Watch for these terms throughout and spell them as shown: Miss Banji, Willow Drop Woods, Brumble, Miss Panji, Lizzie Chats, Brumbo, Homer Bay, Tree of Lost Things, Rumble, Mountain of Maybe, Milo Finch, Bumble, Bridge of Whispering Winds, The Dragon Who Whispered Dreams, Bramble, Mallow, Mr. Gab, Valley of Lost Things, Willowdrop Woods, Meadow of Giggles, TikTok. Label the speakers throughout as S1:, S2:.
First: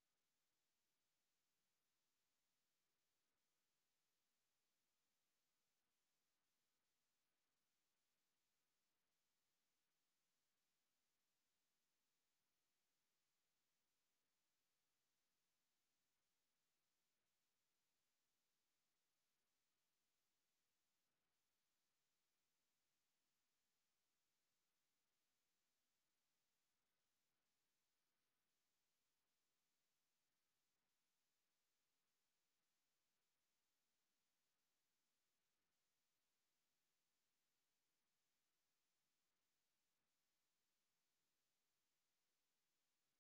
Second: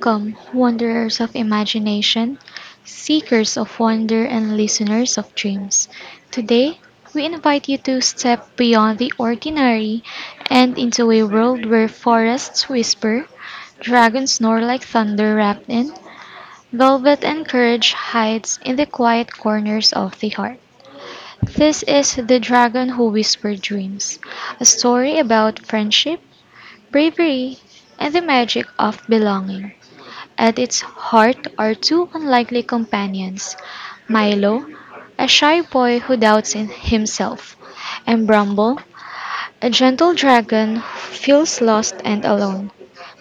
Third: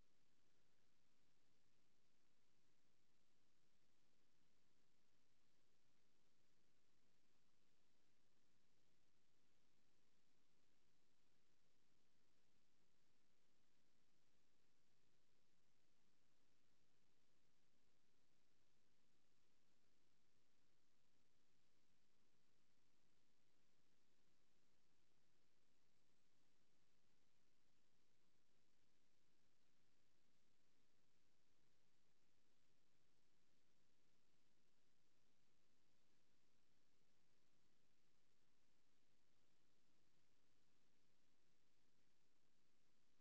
S1: Welcome, wanderers of imagination, seekers of wonder, and listeners of dreams. Today, we invite you to step beyond the ordinary and into a world where forests whisper, dragons snore like thunder wrapped in velvet, and courage hides in the quiet corners of the heart. This is The Dragon Who Whispered Dreams, a story about friendship, bravery, and the magic of belonging. At its heart are two unlikely companions, Milo, a shy boy who doubts in himself, and Bramble, a gentle dragon who feels lost and alone.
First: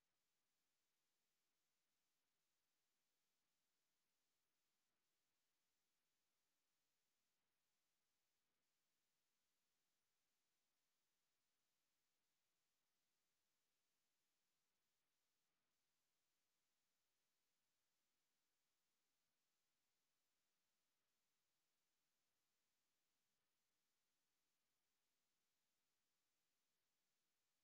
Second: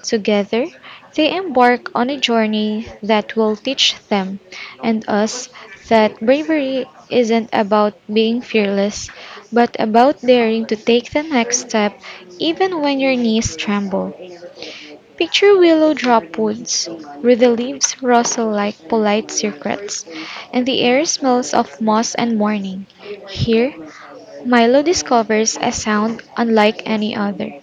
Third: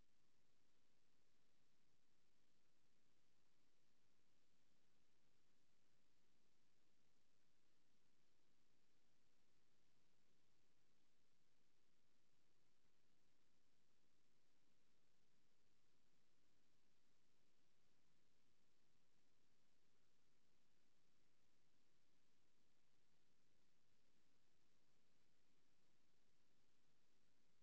S1: Together, they embark on a journey that will teach them, and us, that bravery isn't about being fearless, but about daring to take the next step even when your knees tremble. Picture willow-drop woods, where the leaves rustle like polite secrets, and the air smells of moss and morning. Here, Milo discovers a sound unlike any other.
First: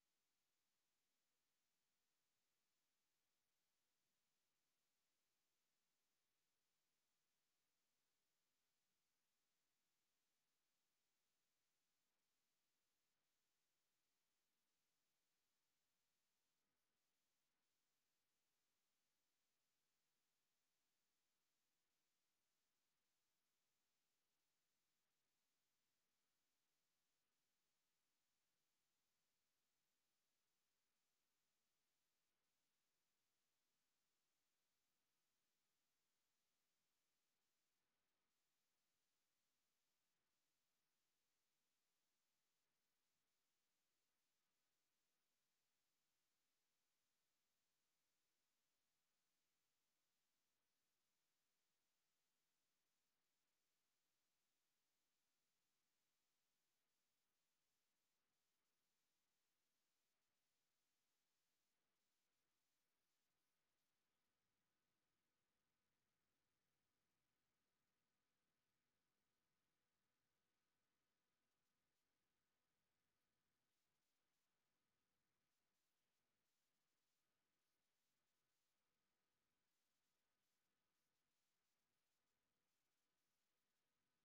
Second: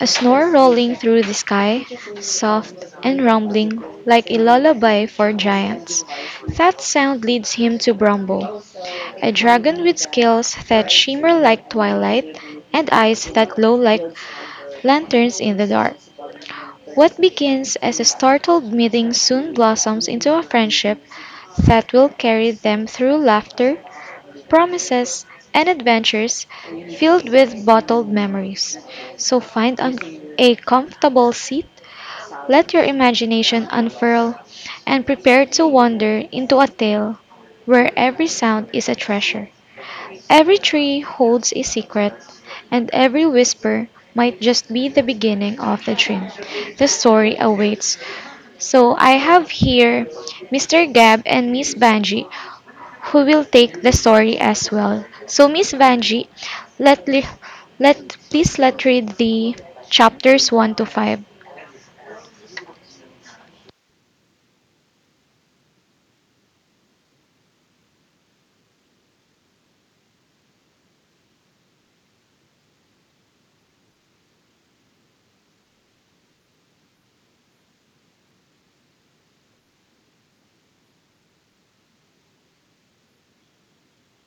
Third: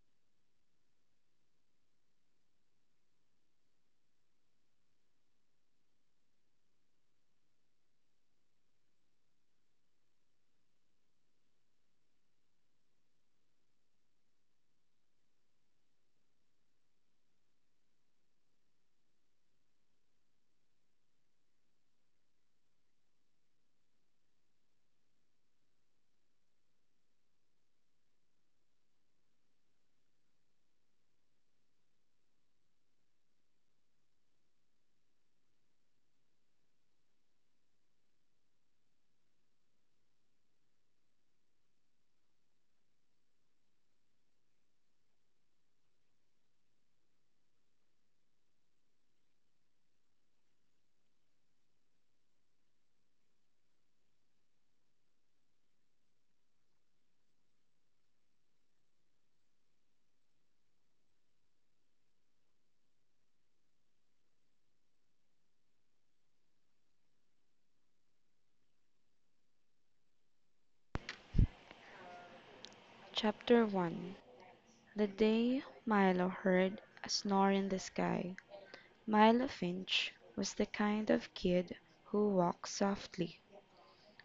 S1: A snore rolling through the sky, soft and rumbling like a lullaby for giants. That sound leads him to Brumbo, a dragon with scales that shimmer like twilight and eyes that glow like lanterns in the dark. What begins as a startled meeting soon blossoms into a friendship that will carry them through laughter, promises, and adventures filled with bottled memories. So find a comfortable seat, let your imagination unfurl, and prepare to wander into a tale where every sound is a treasure. Every tree holds a secret, and every whisper might just be the beginning of the dream. The story awaits, so I have here Mr. Gab and Miss Banji, who will take the story as well. So Miss Banji, let li- let please let read the chapters 1 to 5.
S2: CHAPTER 1. The day Milo heard a snore in the sky. Milo Finch was the kind of kid who walked softly,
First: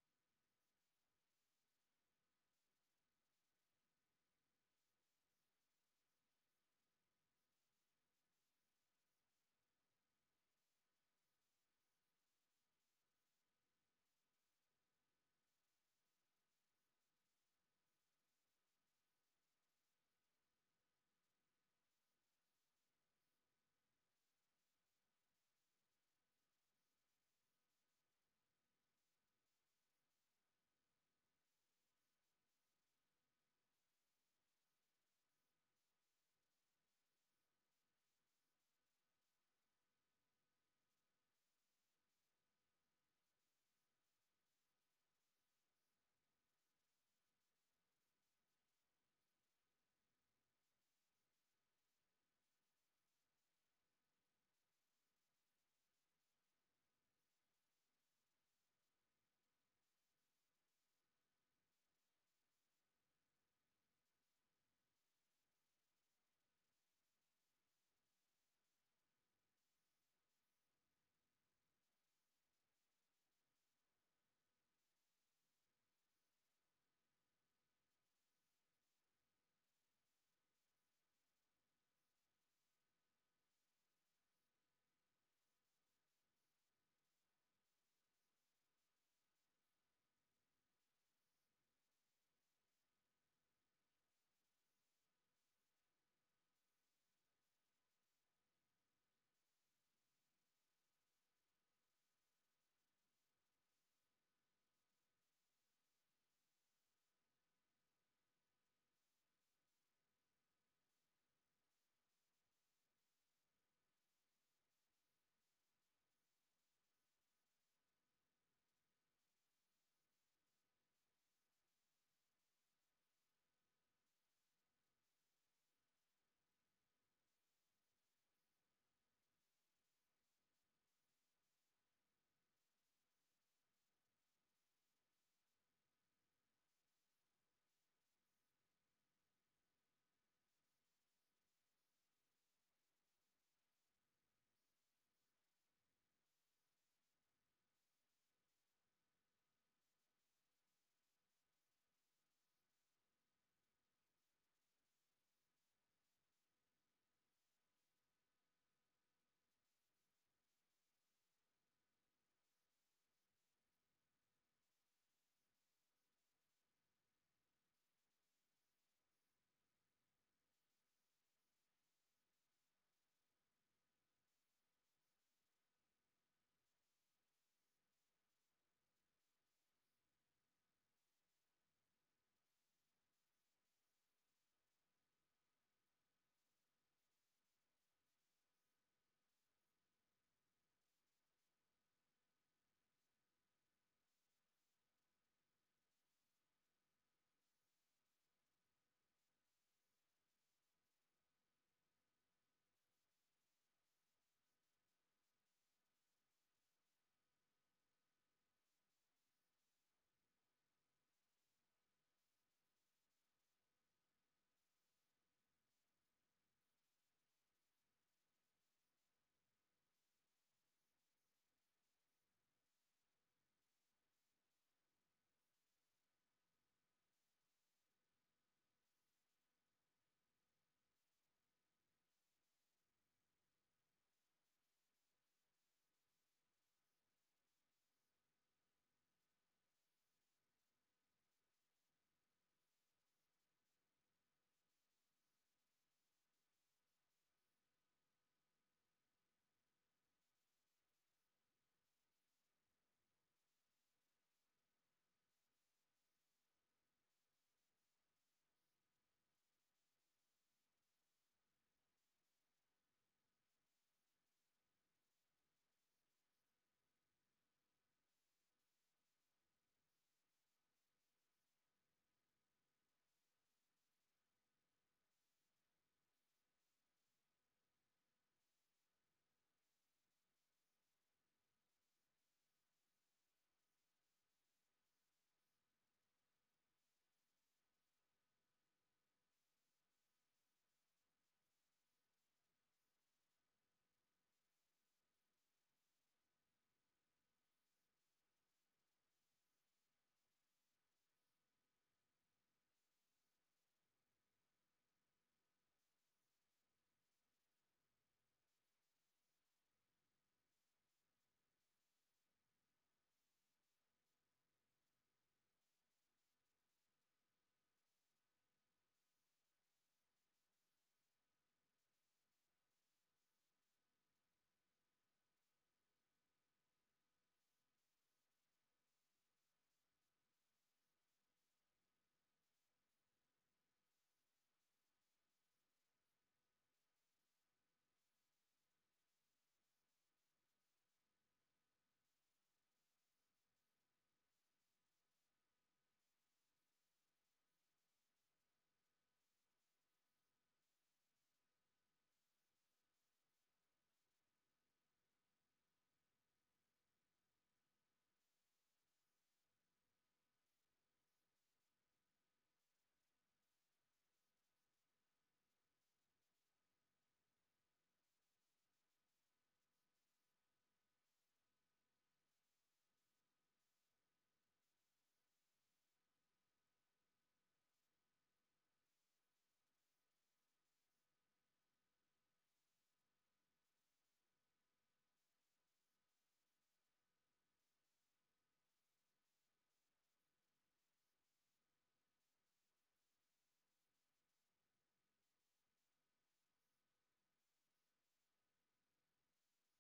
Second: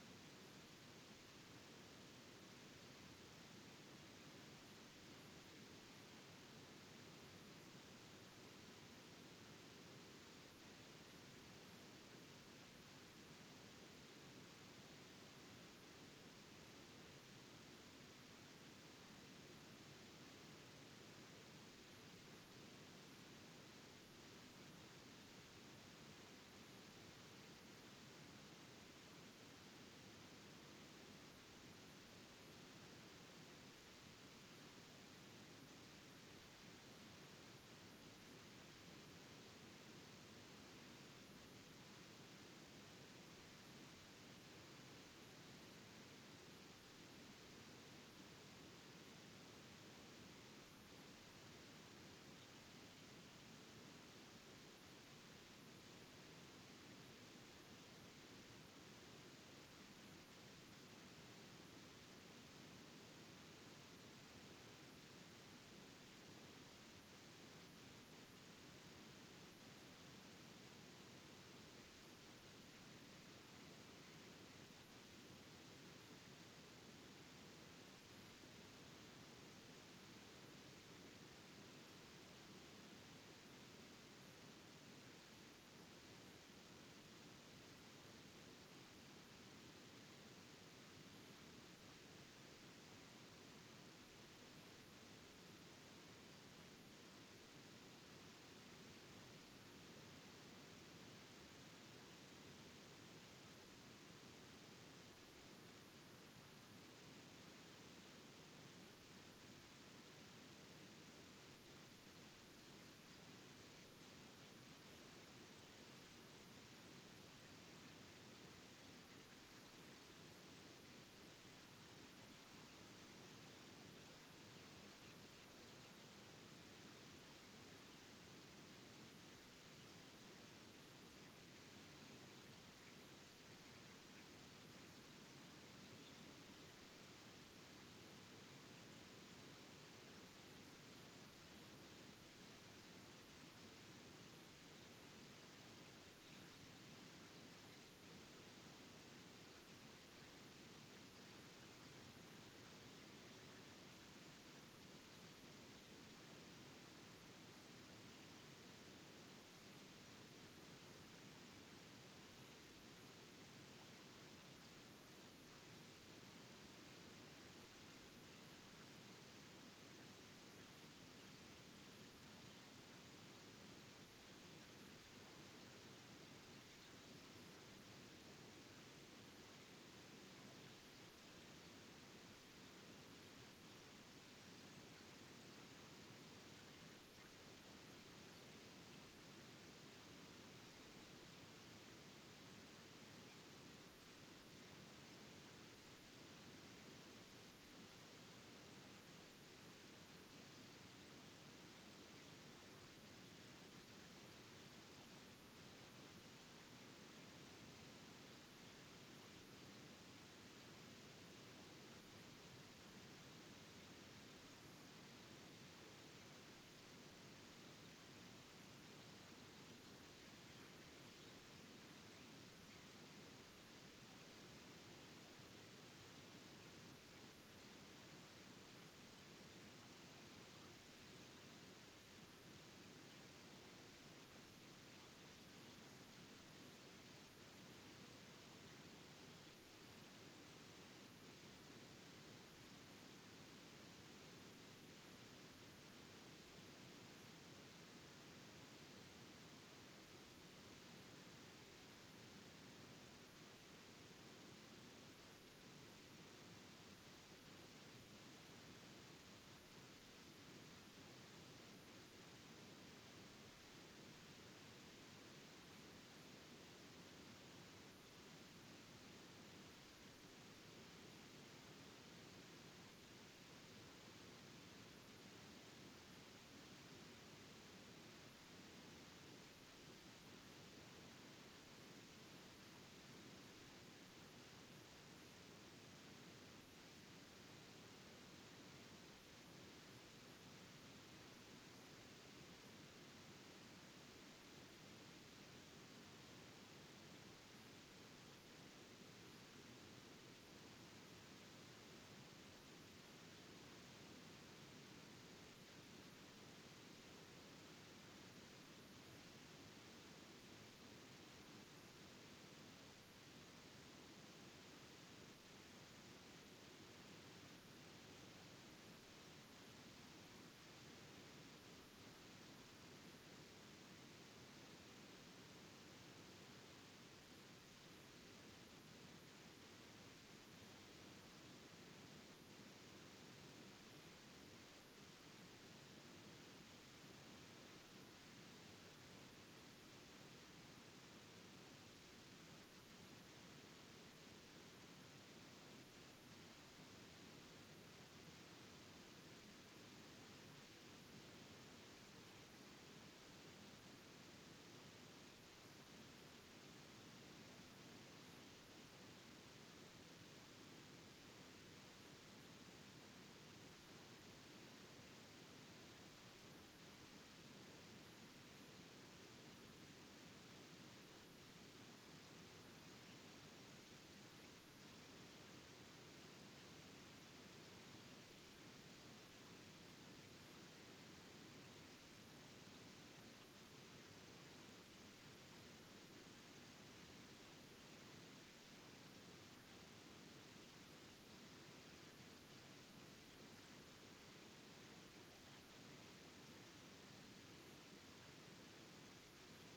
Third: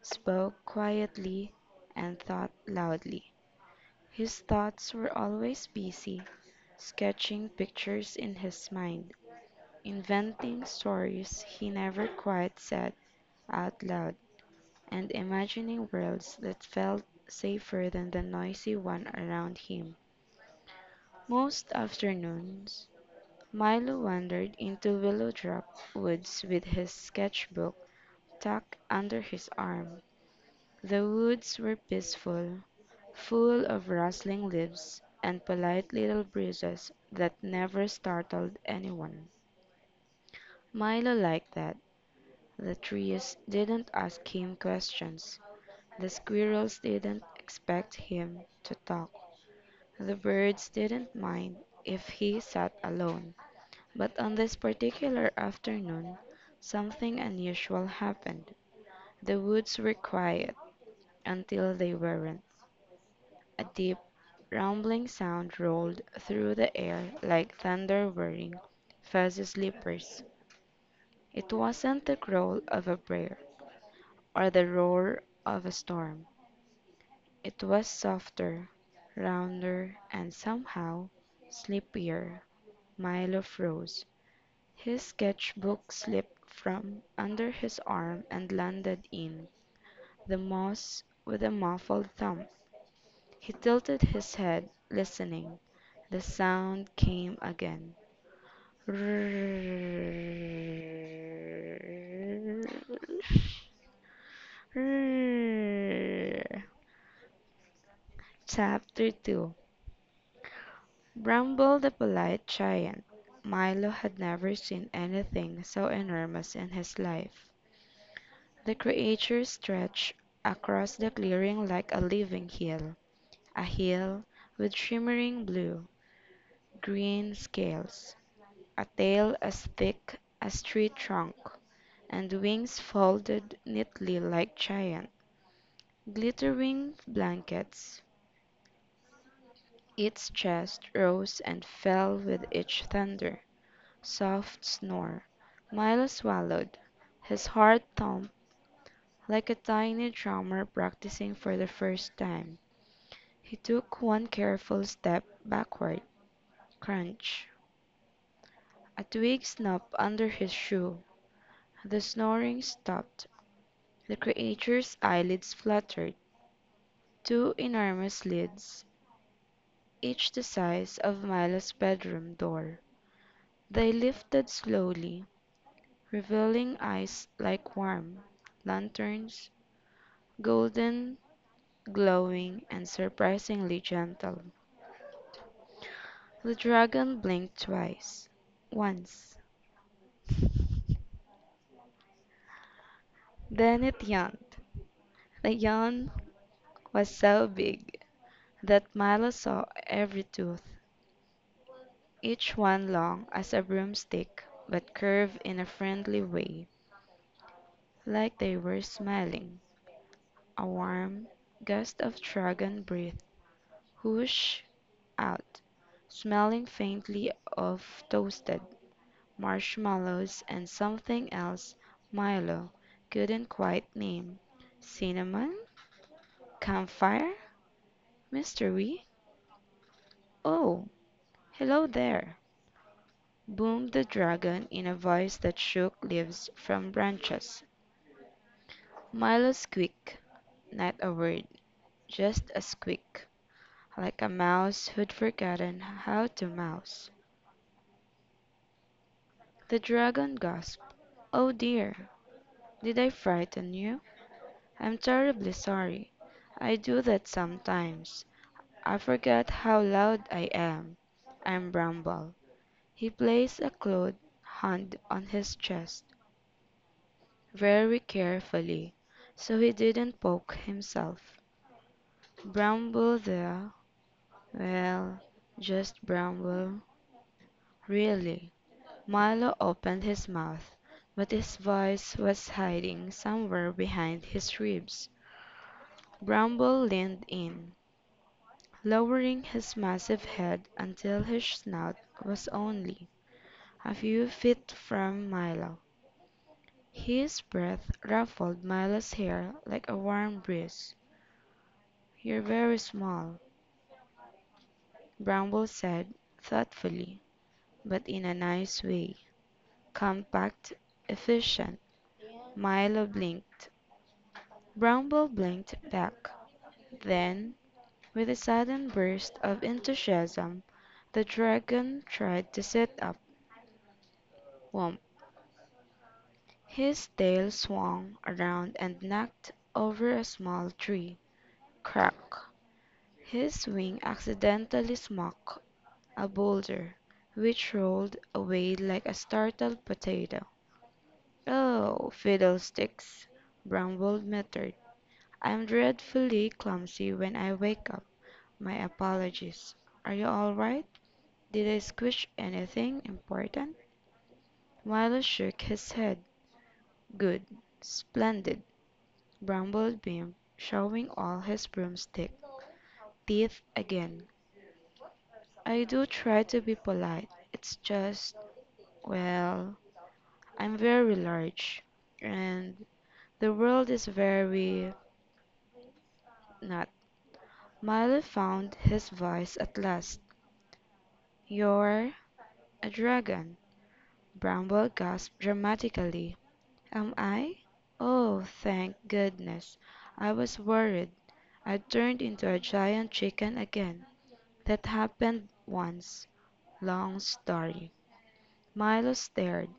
S2: spoke quietly, and thought loudly. His thoughts were always busy, sketching pictures in his mind, inventing stories he never quite said out loud, and imagining worlds that felt safer than the noisy one around him. Most afternoons, Milo wandered into Willowdrop Woods with his sketchbook tucked under his arm. The woods were peaceful, full of rustling leaves and polite little breezes that never startled anyone. Milo liked that. The trees didn't ask him questions. The squirrels didn't expect him to talk. The birds didn't mind if he sat alone. But on this particular afternoon something unusual happened. The woods were quiet until they weren't. A deep, rumbling sound rolled through the air like thunder whirring fuzzy slippers. It wasn't the growl of a bear or the roar of a storm. It was softer, rounder, and somehow sleepier. Milo froze. His sketchbook slipped from under his arm and landed in the moss with a muffled thump. He tilted his head, listening. The sound came again. CHAPTER Two. Bramble the polite giant. Milo had never seen anything so enormous in his life. The creature stretched across the clearing like a living heel, a heel with shimmering blue, green scales, a tail as thick as tree trunk, and wings folded neatly like giant, glittering blankets. Its chest rose and fell with each thunder, soft snore. Milo swallowed, his heart thumped like a tiny drummer practicing for the first time. He took one careful step backward. Crunch! A twig snapped under his shoe. The snoring stopped. The creature's eyelids fluttered, two enormous lids, each the size of Milo's bedroom door. They lifted slowly, revealing eyes like warm lanterns, golden, glowing, and surprisingly gentle. The dragon blinked twice, once. Then it yawned. The yawn was so big that Milo saw every tooth, each one long as a broomstick but curved in a friendly way, like they were smiling. A warm gust of dragon breath whooshed out, smelling faintly of toasted marshmallows and something else Milo couldn't quite name. Cinnamon? Campfire? Mystery? "Oh, hello there!" boomed the dragon in a voice that shook leaves from branches. Milo's squeaked, not a word, just a squeak, like a mouse who'd forgotten how to mouse. The dragon gasped, "Oh dear, did I frighten you? I'm terribly sorry. I do that sometimes. I forget how loud I am. I'm Bramble." He placed a clawed hand on his chest, very carefully so he didn't poke himself. "Bramble there? Well, just Bramble, really." Milo opened his mouth, but his voice was hiding somewhere behind his ribs. Bramble leaned in, lowering his massive head until his snout was only a few feet from Milo. His breath ruffled Milo's hair like a warm breeze. "You're very small," Bramble said, thoughtfully, but in a nice way. "Compact, efficient." Milo blinked. Bramble blinked back. Then, with a sudden burst of enthusiasm, the dragon tried to sit up. Whomp! His tail swung around and knocked over a small tree. Crack! His wing accidentally smacked a boulder, which rolled away like a startled potato. "Oh, fiddlesticks!" grumbled Method. "I'm dreadfully clumsy when I wake up. My apologies. Are you all right? Did I squish anything important?" Milo shook his head. "Good. Splendid!" grumbled Bean, showing all his broomstick teeth again. "I do try to be polite. It's just, well, I'm very large, and the world is very not." Milo found his voice at last. "You're a dragon." Bramble gasped dramatically. "Am I? Oh, thank goodness! I was worried I turned into a giant chicken again. That happened once. Long story." Milo stared.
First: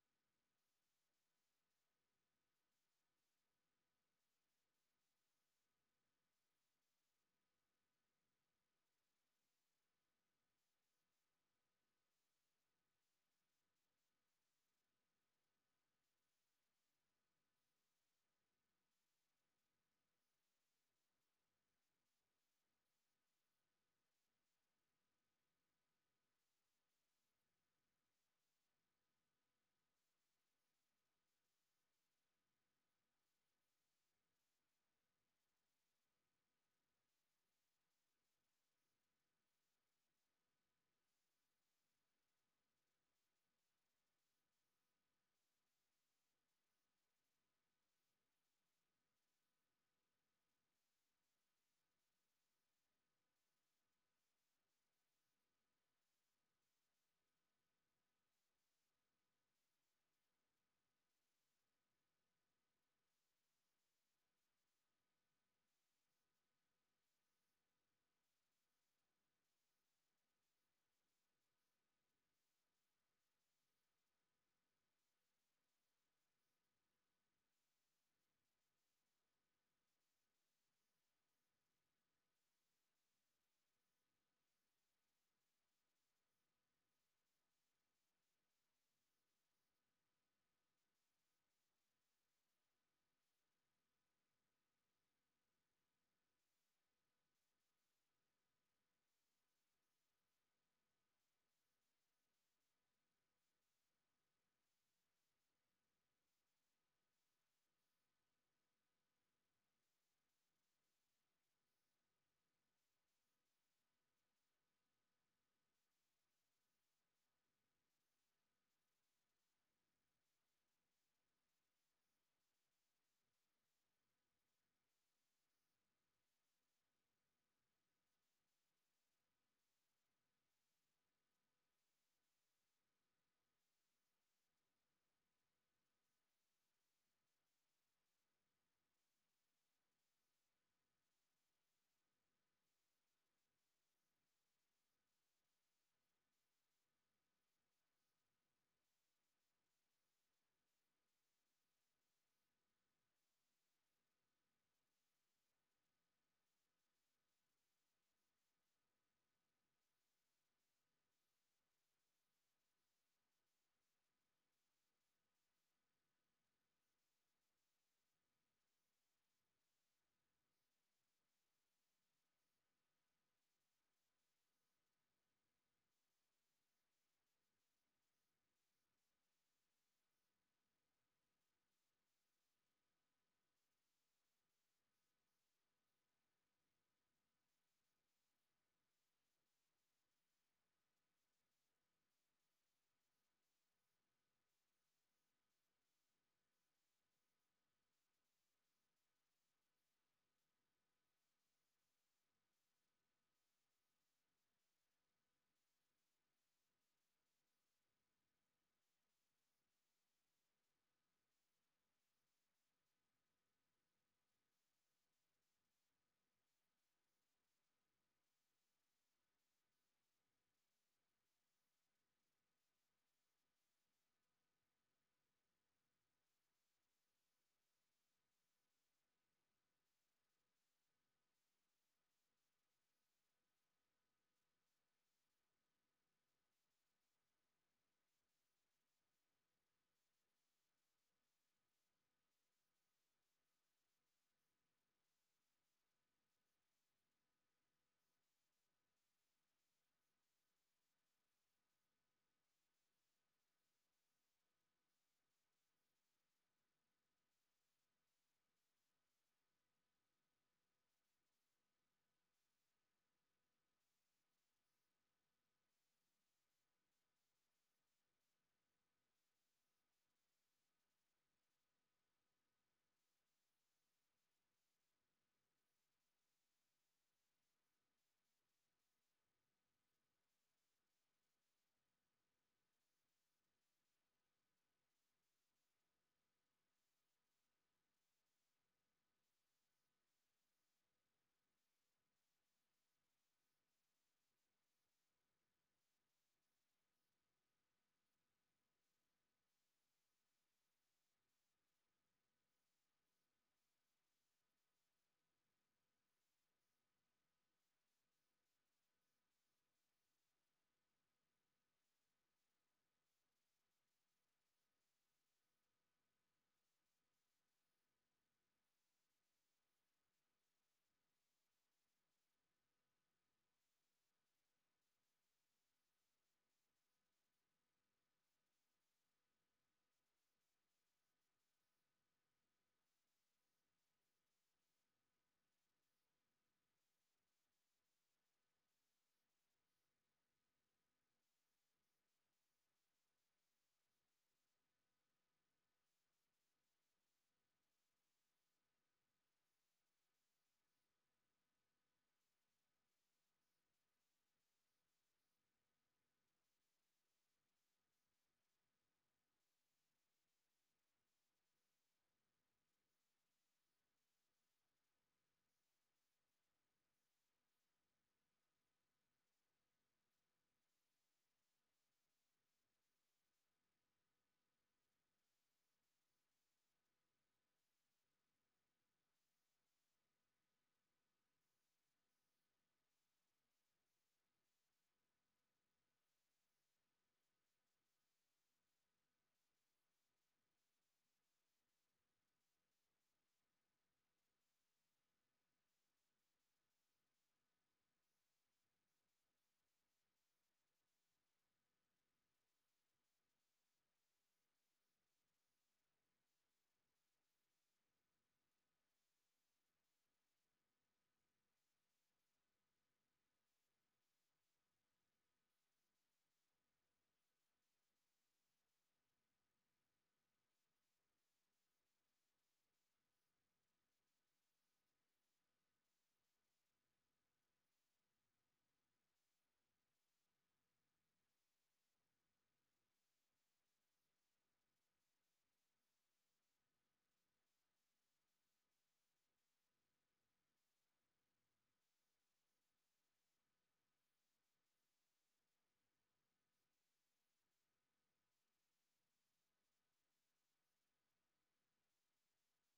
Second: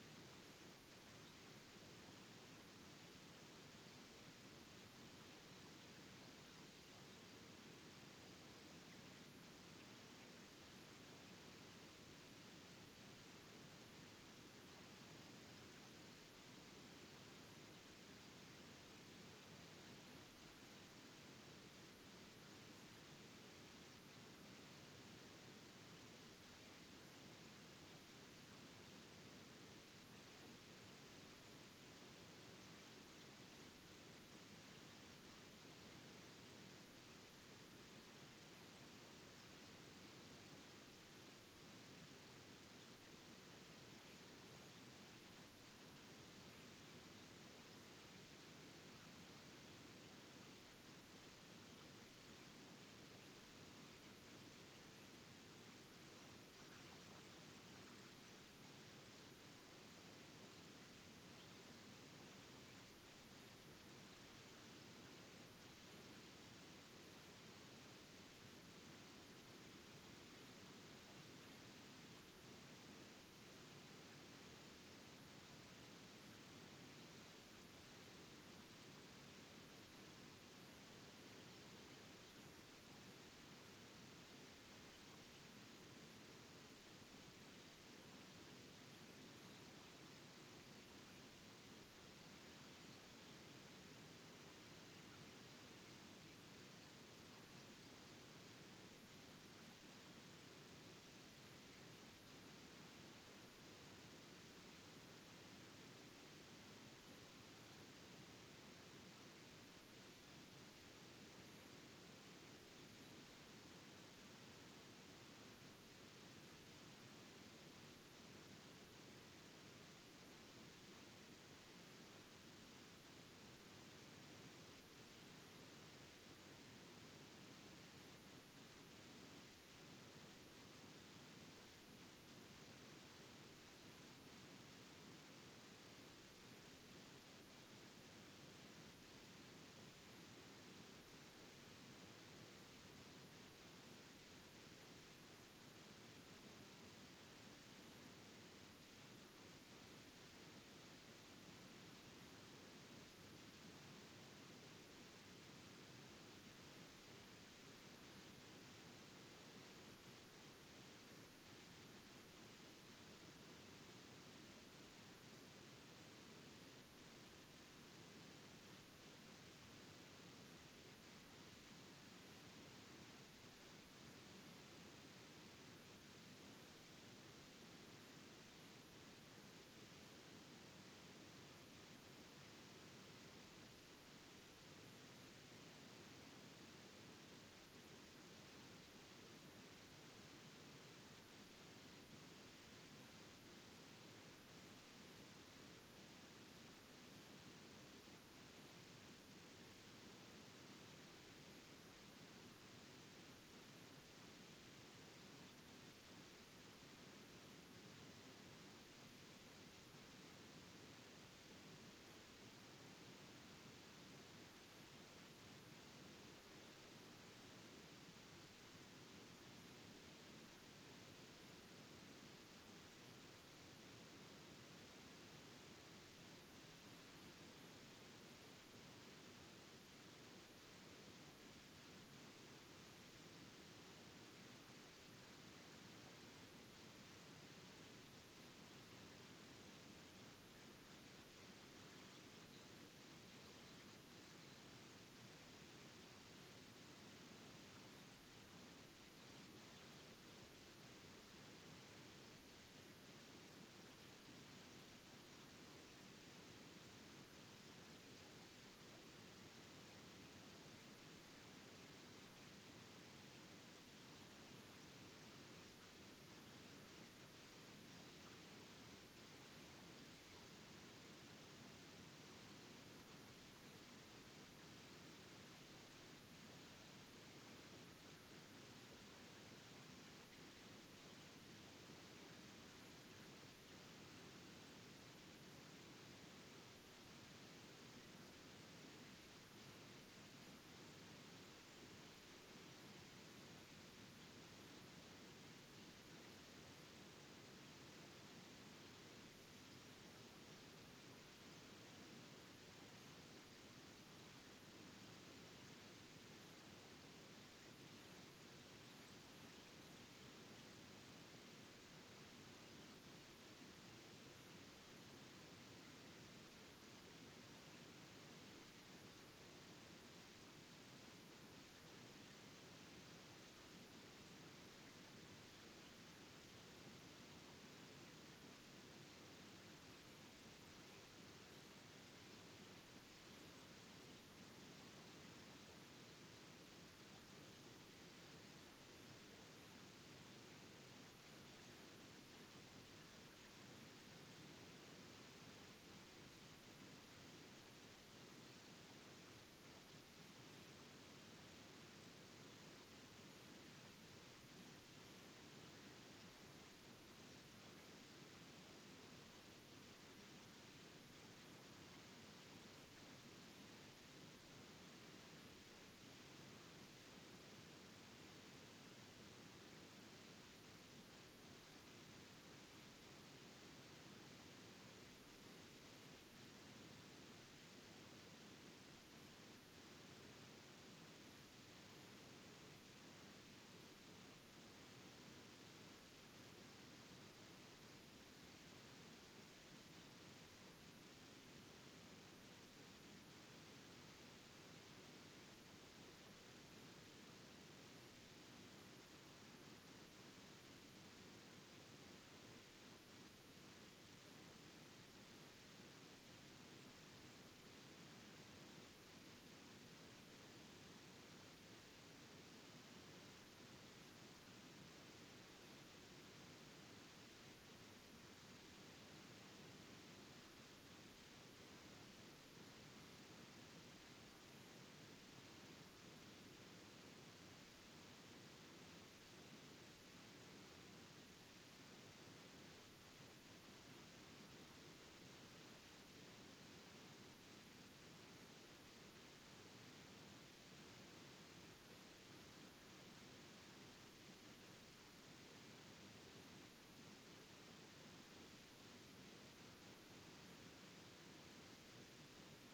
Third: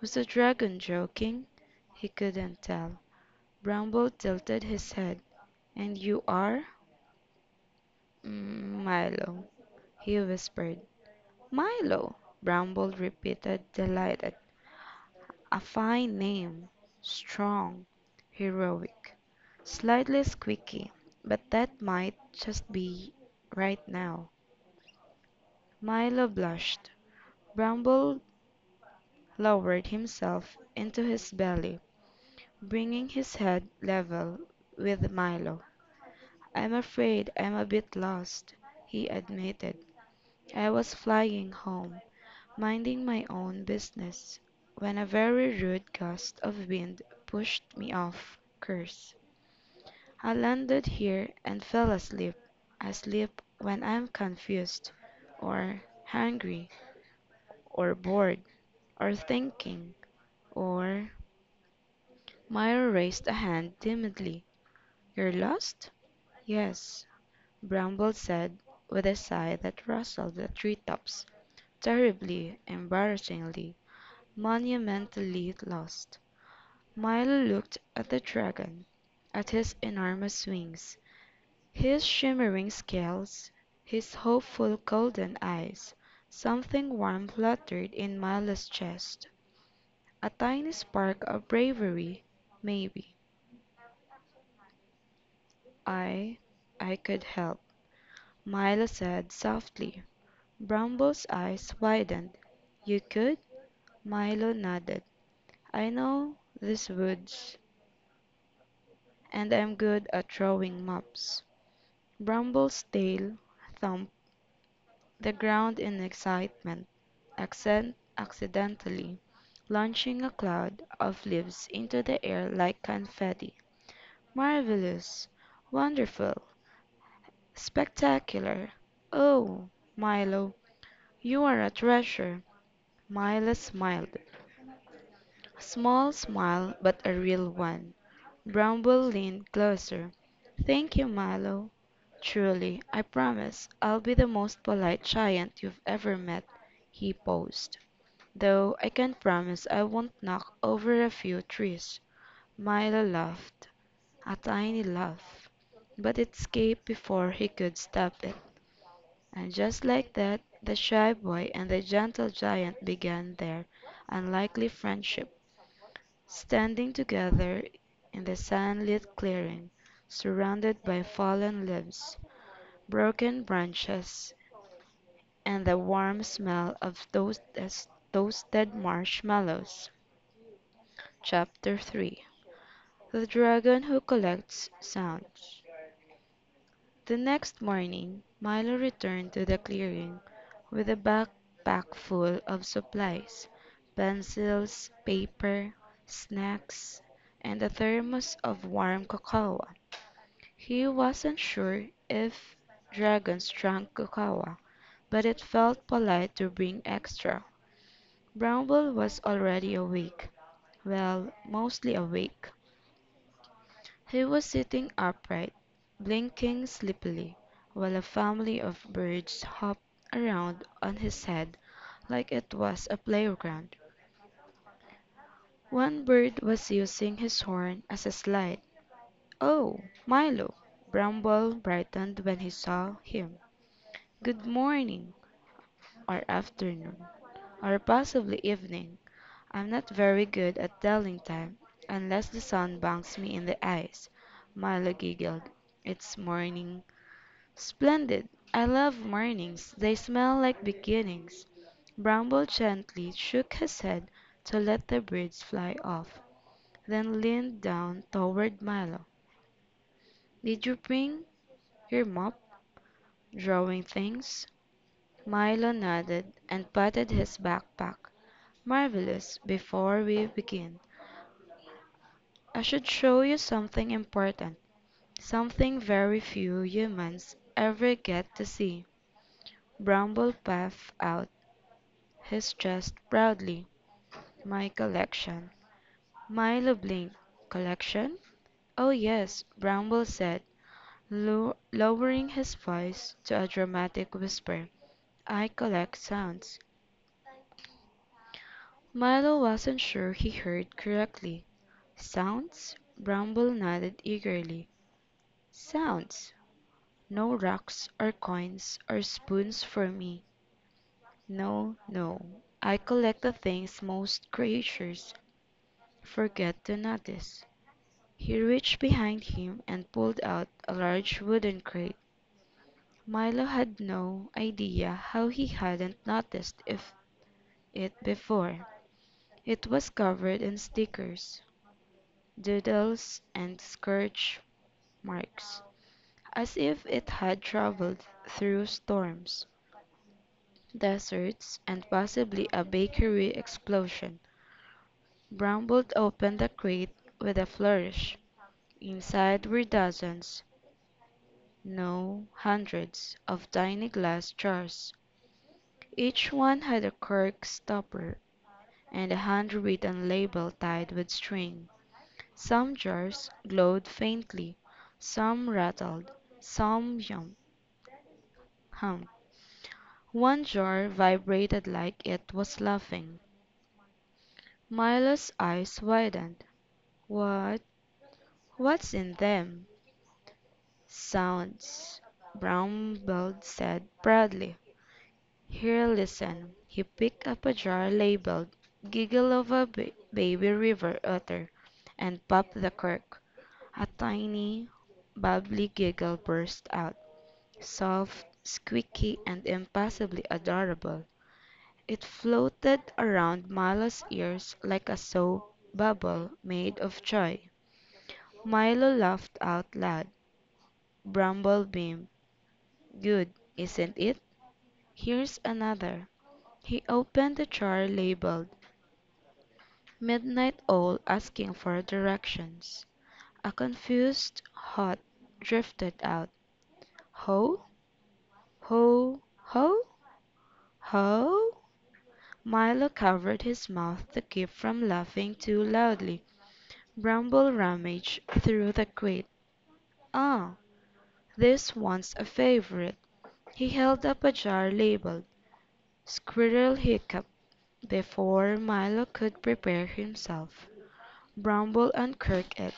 S2: Was the dragon joking? He couldn't tell. Bramble tilted his head. "And you are?" "Milo," he whispered. "Milo!" Bramble repeated, delighted. "A fine name. Strong, heroic. Slightly squeaky, but that might just be right now." Milo blushed. Bramble lowered himself into his belly, bringing his head level with Milo. "I'm afraid I'm a bit lost," he admitted. "I was flying home, minding my own business, when a very rude gust of wind pushed me off course. I landed here and fell asleep. I sleep when I am confused, or hungry, or bored, or thinking, or—" Myra raised a hand timidly. "You're lost?" "Yes," Bramble said, with a sigh that rustled the treetops, "terribly, embarrassingly, monumentally lost." Milo looked at the dragon, at his enormous wings, his shimmering scales, his hopeful golden eyes. Something warm fluttered in Milo's chest, a tiny spark of bravery, maybe. "I I could help," Milo said softly. Bumble's eyes widened. "You could?" Milo nodded. "I know these woods, and I'm good at drawing maps." Bramble's tail thumped the ground in excitement, accent accidentally launching a cloud of leaves into the air like confetti. "Marvelous! Wonderful! Spectacular! Oh, Milo, you are a treasure!" Milo smiled. A small smile, but a real one. Bramble leaned closer. "Thank you, Milo. Truly, I promise I'll be the most polite giant you've ever met." He paused. "Though I can promise I won't knock over a few trees." Milo laughed, a tiny laugh, but it escaped before he could stop it. And just like that, the shy boy and the gentle giant began their unlikely friendship, standing together in the sunlit clearing, surrounded by fallen leaves, broken branches, and the warm smell of those toasted marshmallows. Chapter 3. The Dragon Who Collects Sounds. The next morning, Milo returned to the clearing with a backpack full of supplies, pencils, paper, snacks, and a thermos of warm cocoa. He wasn't sure if dragons drank cocoa, but it felt polite to bring extra. Bramble was already awake. Well, mostly awake. He was sitting upright, blinking sleepily, while a family of birds hopped around on his head like it was a playground. One bird was using his horn as a slide. "Oh, Milo!" Bramble brightened when he saw him. "Good morning! Or afternoon, or possibly evening. I'm not very good at telling time, unless the sun bangs me in the eyes." Milo giggled. "It's morning." "Splendid! I love mornings. They smell like beginnings." Bramble gently shook his head to let the birds fly off, then leaned down toward Milo. "Did you bring your mop drawing things?" Milo nodded and patted his backpack. "Marvellous! Before we begin, I should show you something important, something very few humans ever get to see." Bramble puffed out his chest proudly. "My collection." Milo blinked. "Collection?" "Oh, yes," Bramble said, lo lowering his voice to a dramatic whisper. "I collect sounds." Milo wasn't sure he heard correctly. "Sounds?" Bramble nodded eagerly. "Sounds! No rocks or coins or spoons for me, no, no. I collect the things most creatures forget to notice." He reached behind him and pulled out a large wooden crate. Milo had no idea how he hadn't noticed if it before. It was covered in stickers, doodles, and scourge marks, as if it had traveled through storms, deserts, and possibly a bakery explosion. Bramble opened the crate with a flourish. Inside were dozens, no, hundreds, of tiny glass jars. Each one had a cork stopper and a handwritten label tied with string. Some jars glowed faintly, some rattled, some hummed. One jar vibrated like it was laughing. Milo's eyes widened. "What what's in them, sounds?" Brown said, proudly. "Here, listen." He picked up a jar labeled "Giggle of a Baby River Otter" and popped the cork. A tiny, bubbly giggle burst out, soft, squeaky, and impossibly adorable. It floated around Milo's ears like a soap bubble made of joy. Milo laughed out loud. Bumble beamed. "Good, isn't it? Here's another." He opened the jar labeled "Midnight Owl, Asking for Directions." A confused "Hot" drifted out. "Ho, ho, ho, ho!" Milo covered his mouth to keep from laughing too loudly. Bramble rummaged through the crate. "Ah, this one's a favorite." He held up a jar labeled "Squirrel Hiccup." Before Milo could prepare himself, Bramble uncorked it.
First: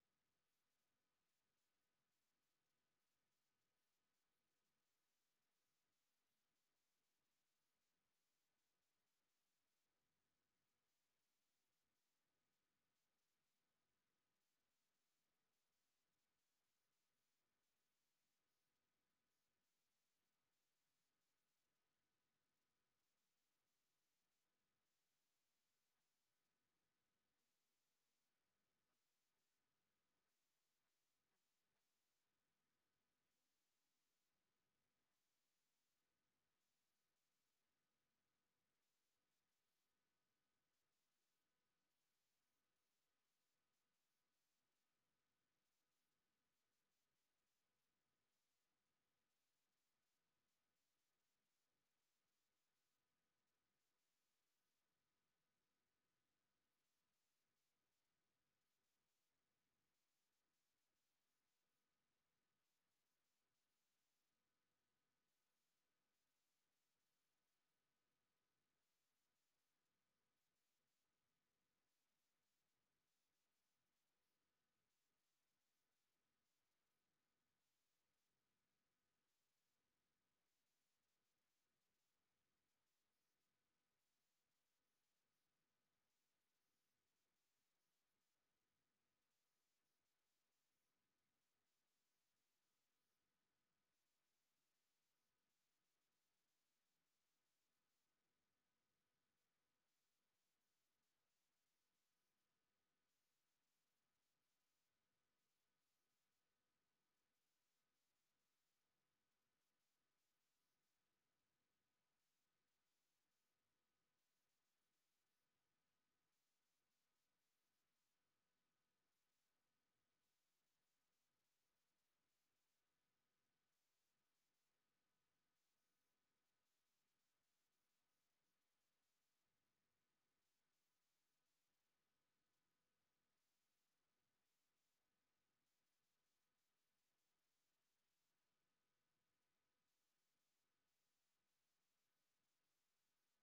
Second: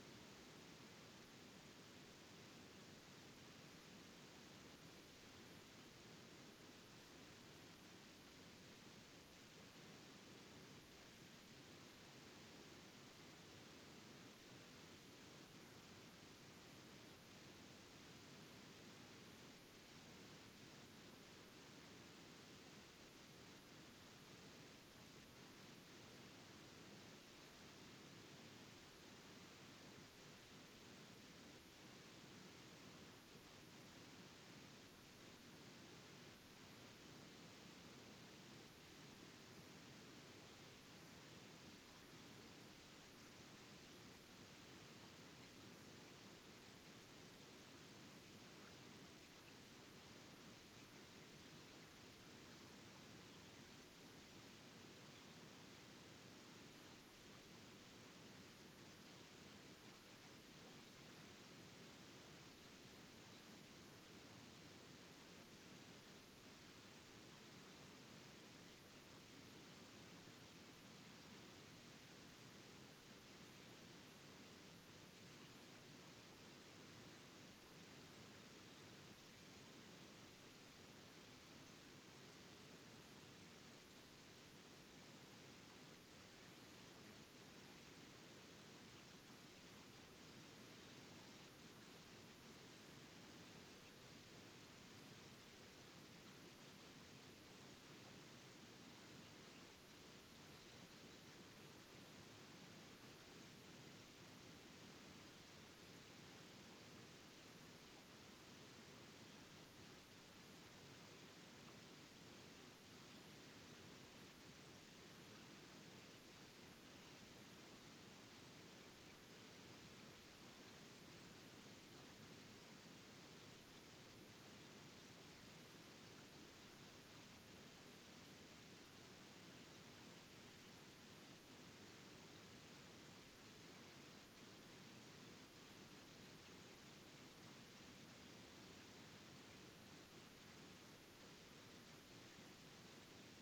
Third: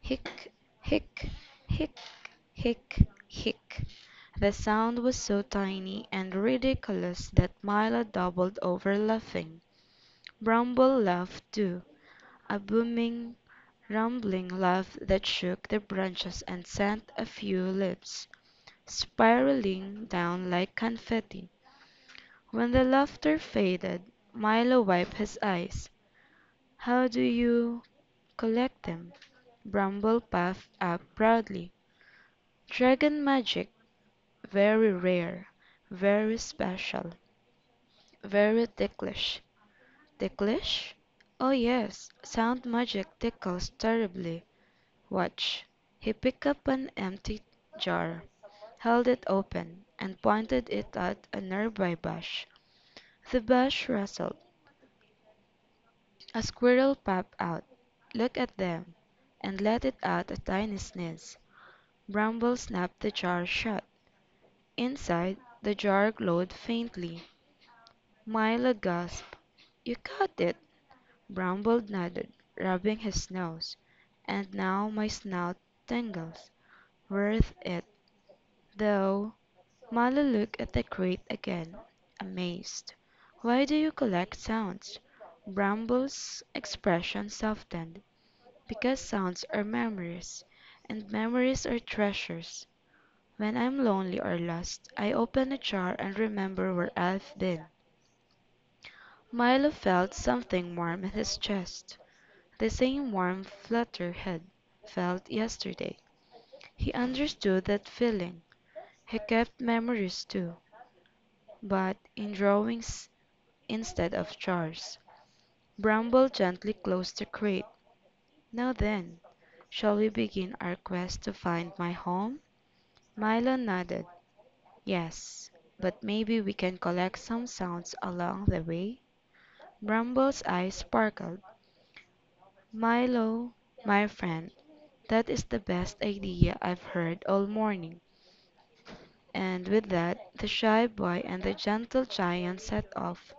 S2: "Hic, hic, hic, hic, hic." The sound was so tiny and ridiculous that Milo doubled over laughing. Bramble laughed too, a booming, rumbling laugh that shook the branches and sent a few leaves spiraling down like confetti. When the laughter faded, Milo wiped his eyes. "How do you collect them?" Bramble puffed up proudly. "Dragon magic. Very rare, very special, very ticklish." "Ticklish?" "Oh, yes. Sound magic tickles terribly. Watch." He picked up an empty jar, held it open, and pointed it at a nearby bush. The bush rustled. A squirrel popped out, Look at them, and let it out a tiny sneeze. Bramble snapped the jar shut. Inside, the jar glowed faintly. Milo gasped. "You caught it!" Bramble nodded, rubbing his nose. "And now my snout tingles. Worth it, though." Milo looked at the crate again, amazed. "Why do you collect sounds?" Bramble's expression softened. "Because sounds are memories, and memories are treasures. When I'm lonely or lost, I open a jar and remember where I've been. Milo felt something warm in his chest, the same warm Flutterhead felt yesterday. He understood that feeling. He kept memories too, but in drawings instead of jars. Bramble gently closed the crate. Now then, shall we begin our quest to find my home? Milo nodded. "Yes, but maybe we can collect some sounds along the way?" Bumble's eyes sparkled. "Milo, my friend, that is the best idea I've heard all morning," and with that the shy boy and the gentle giant set off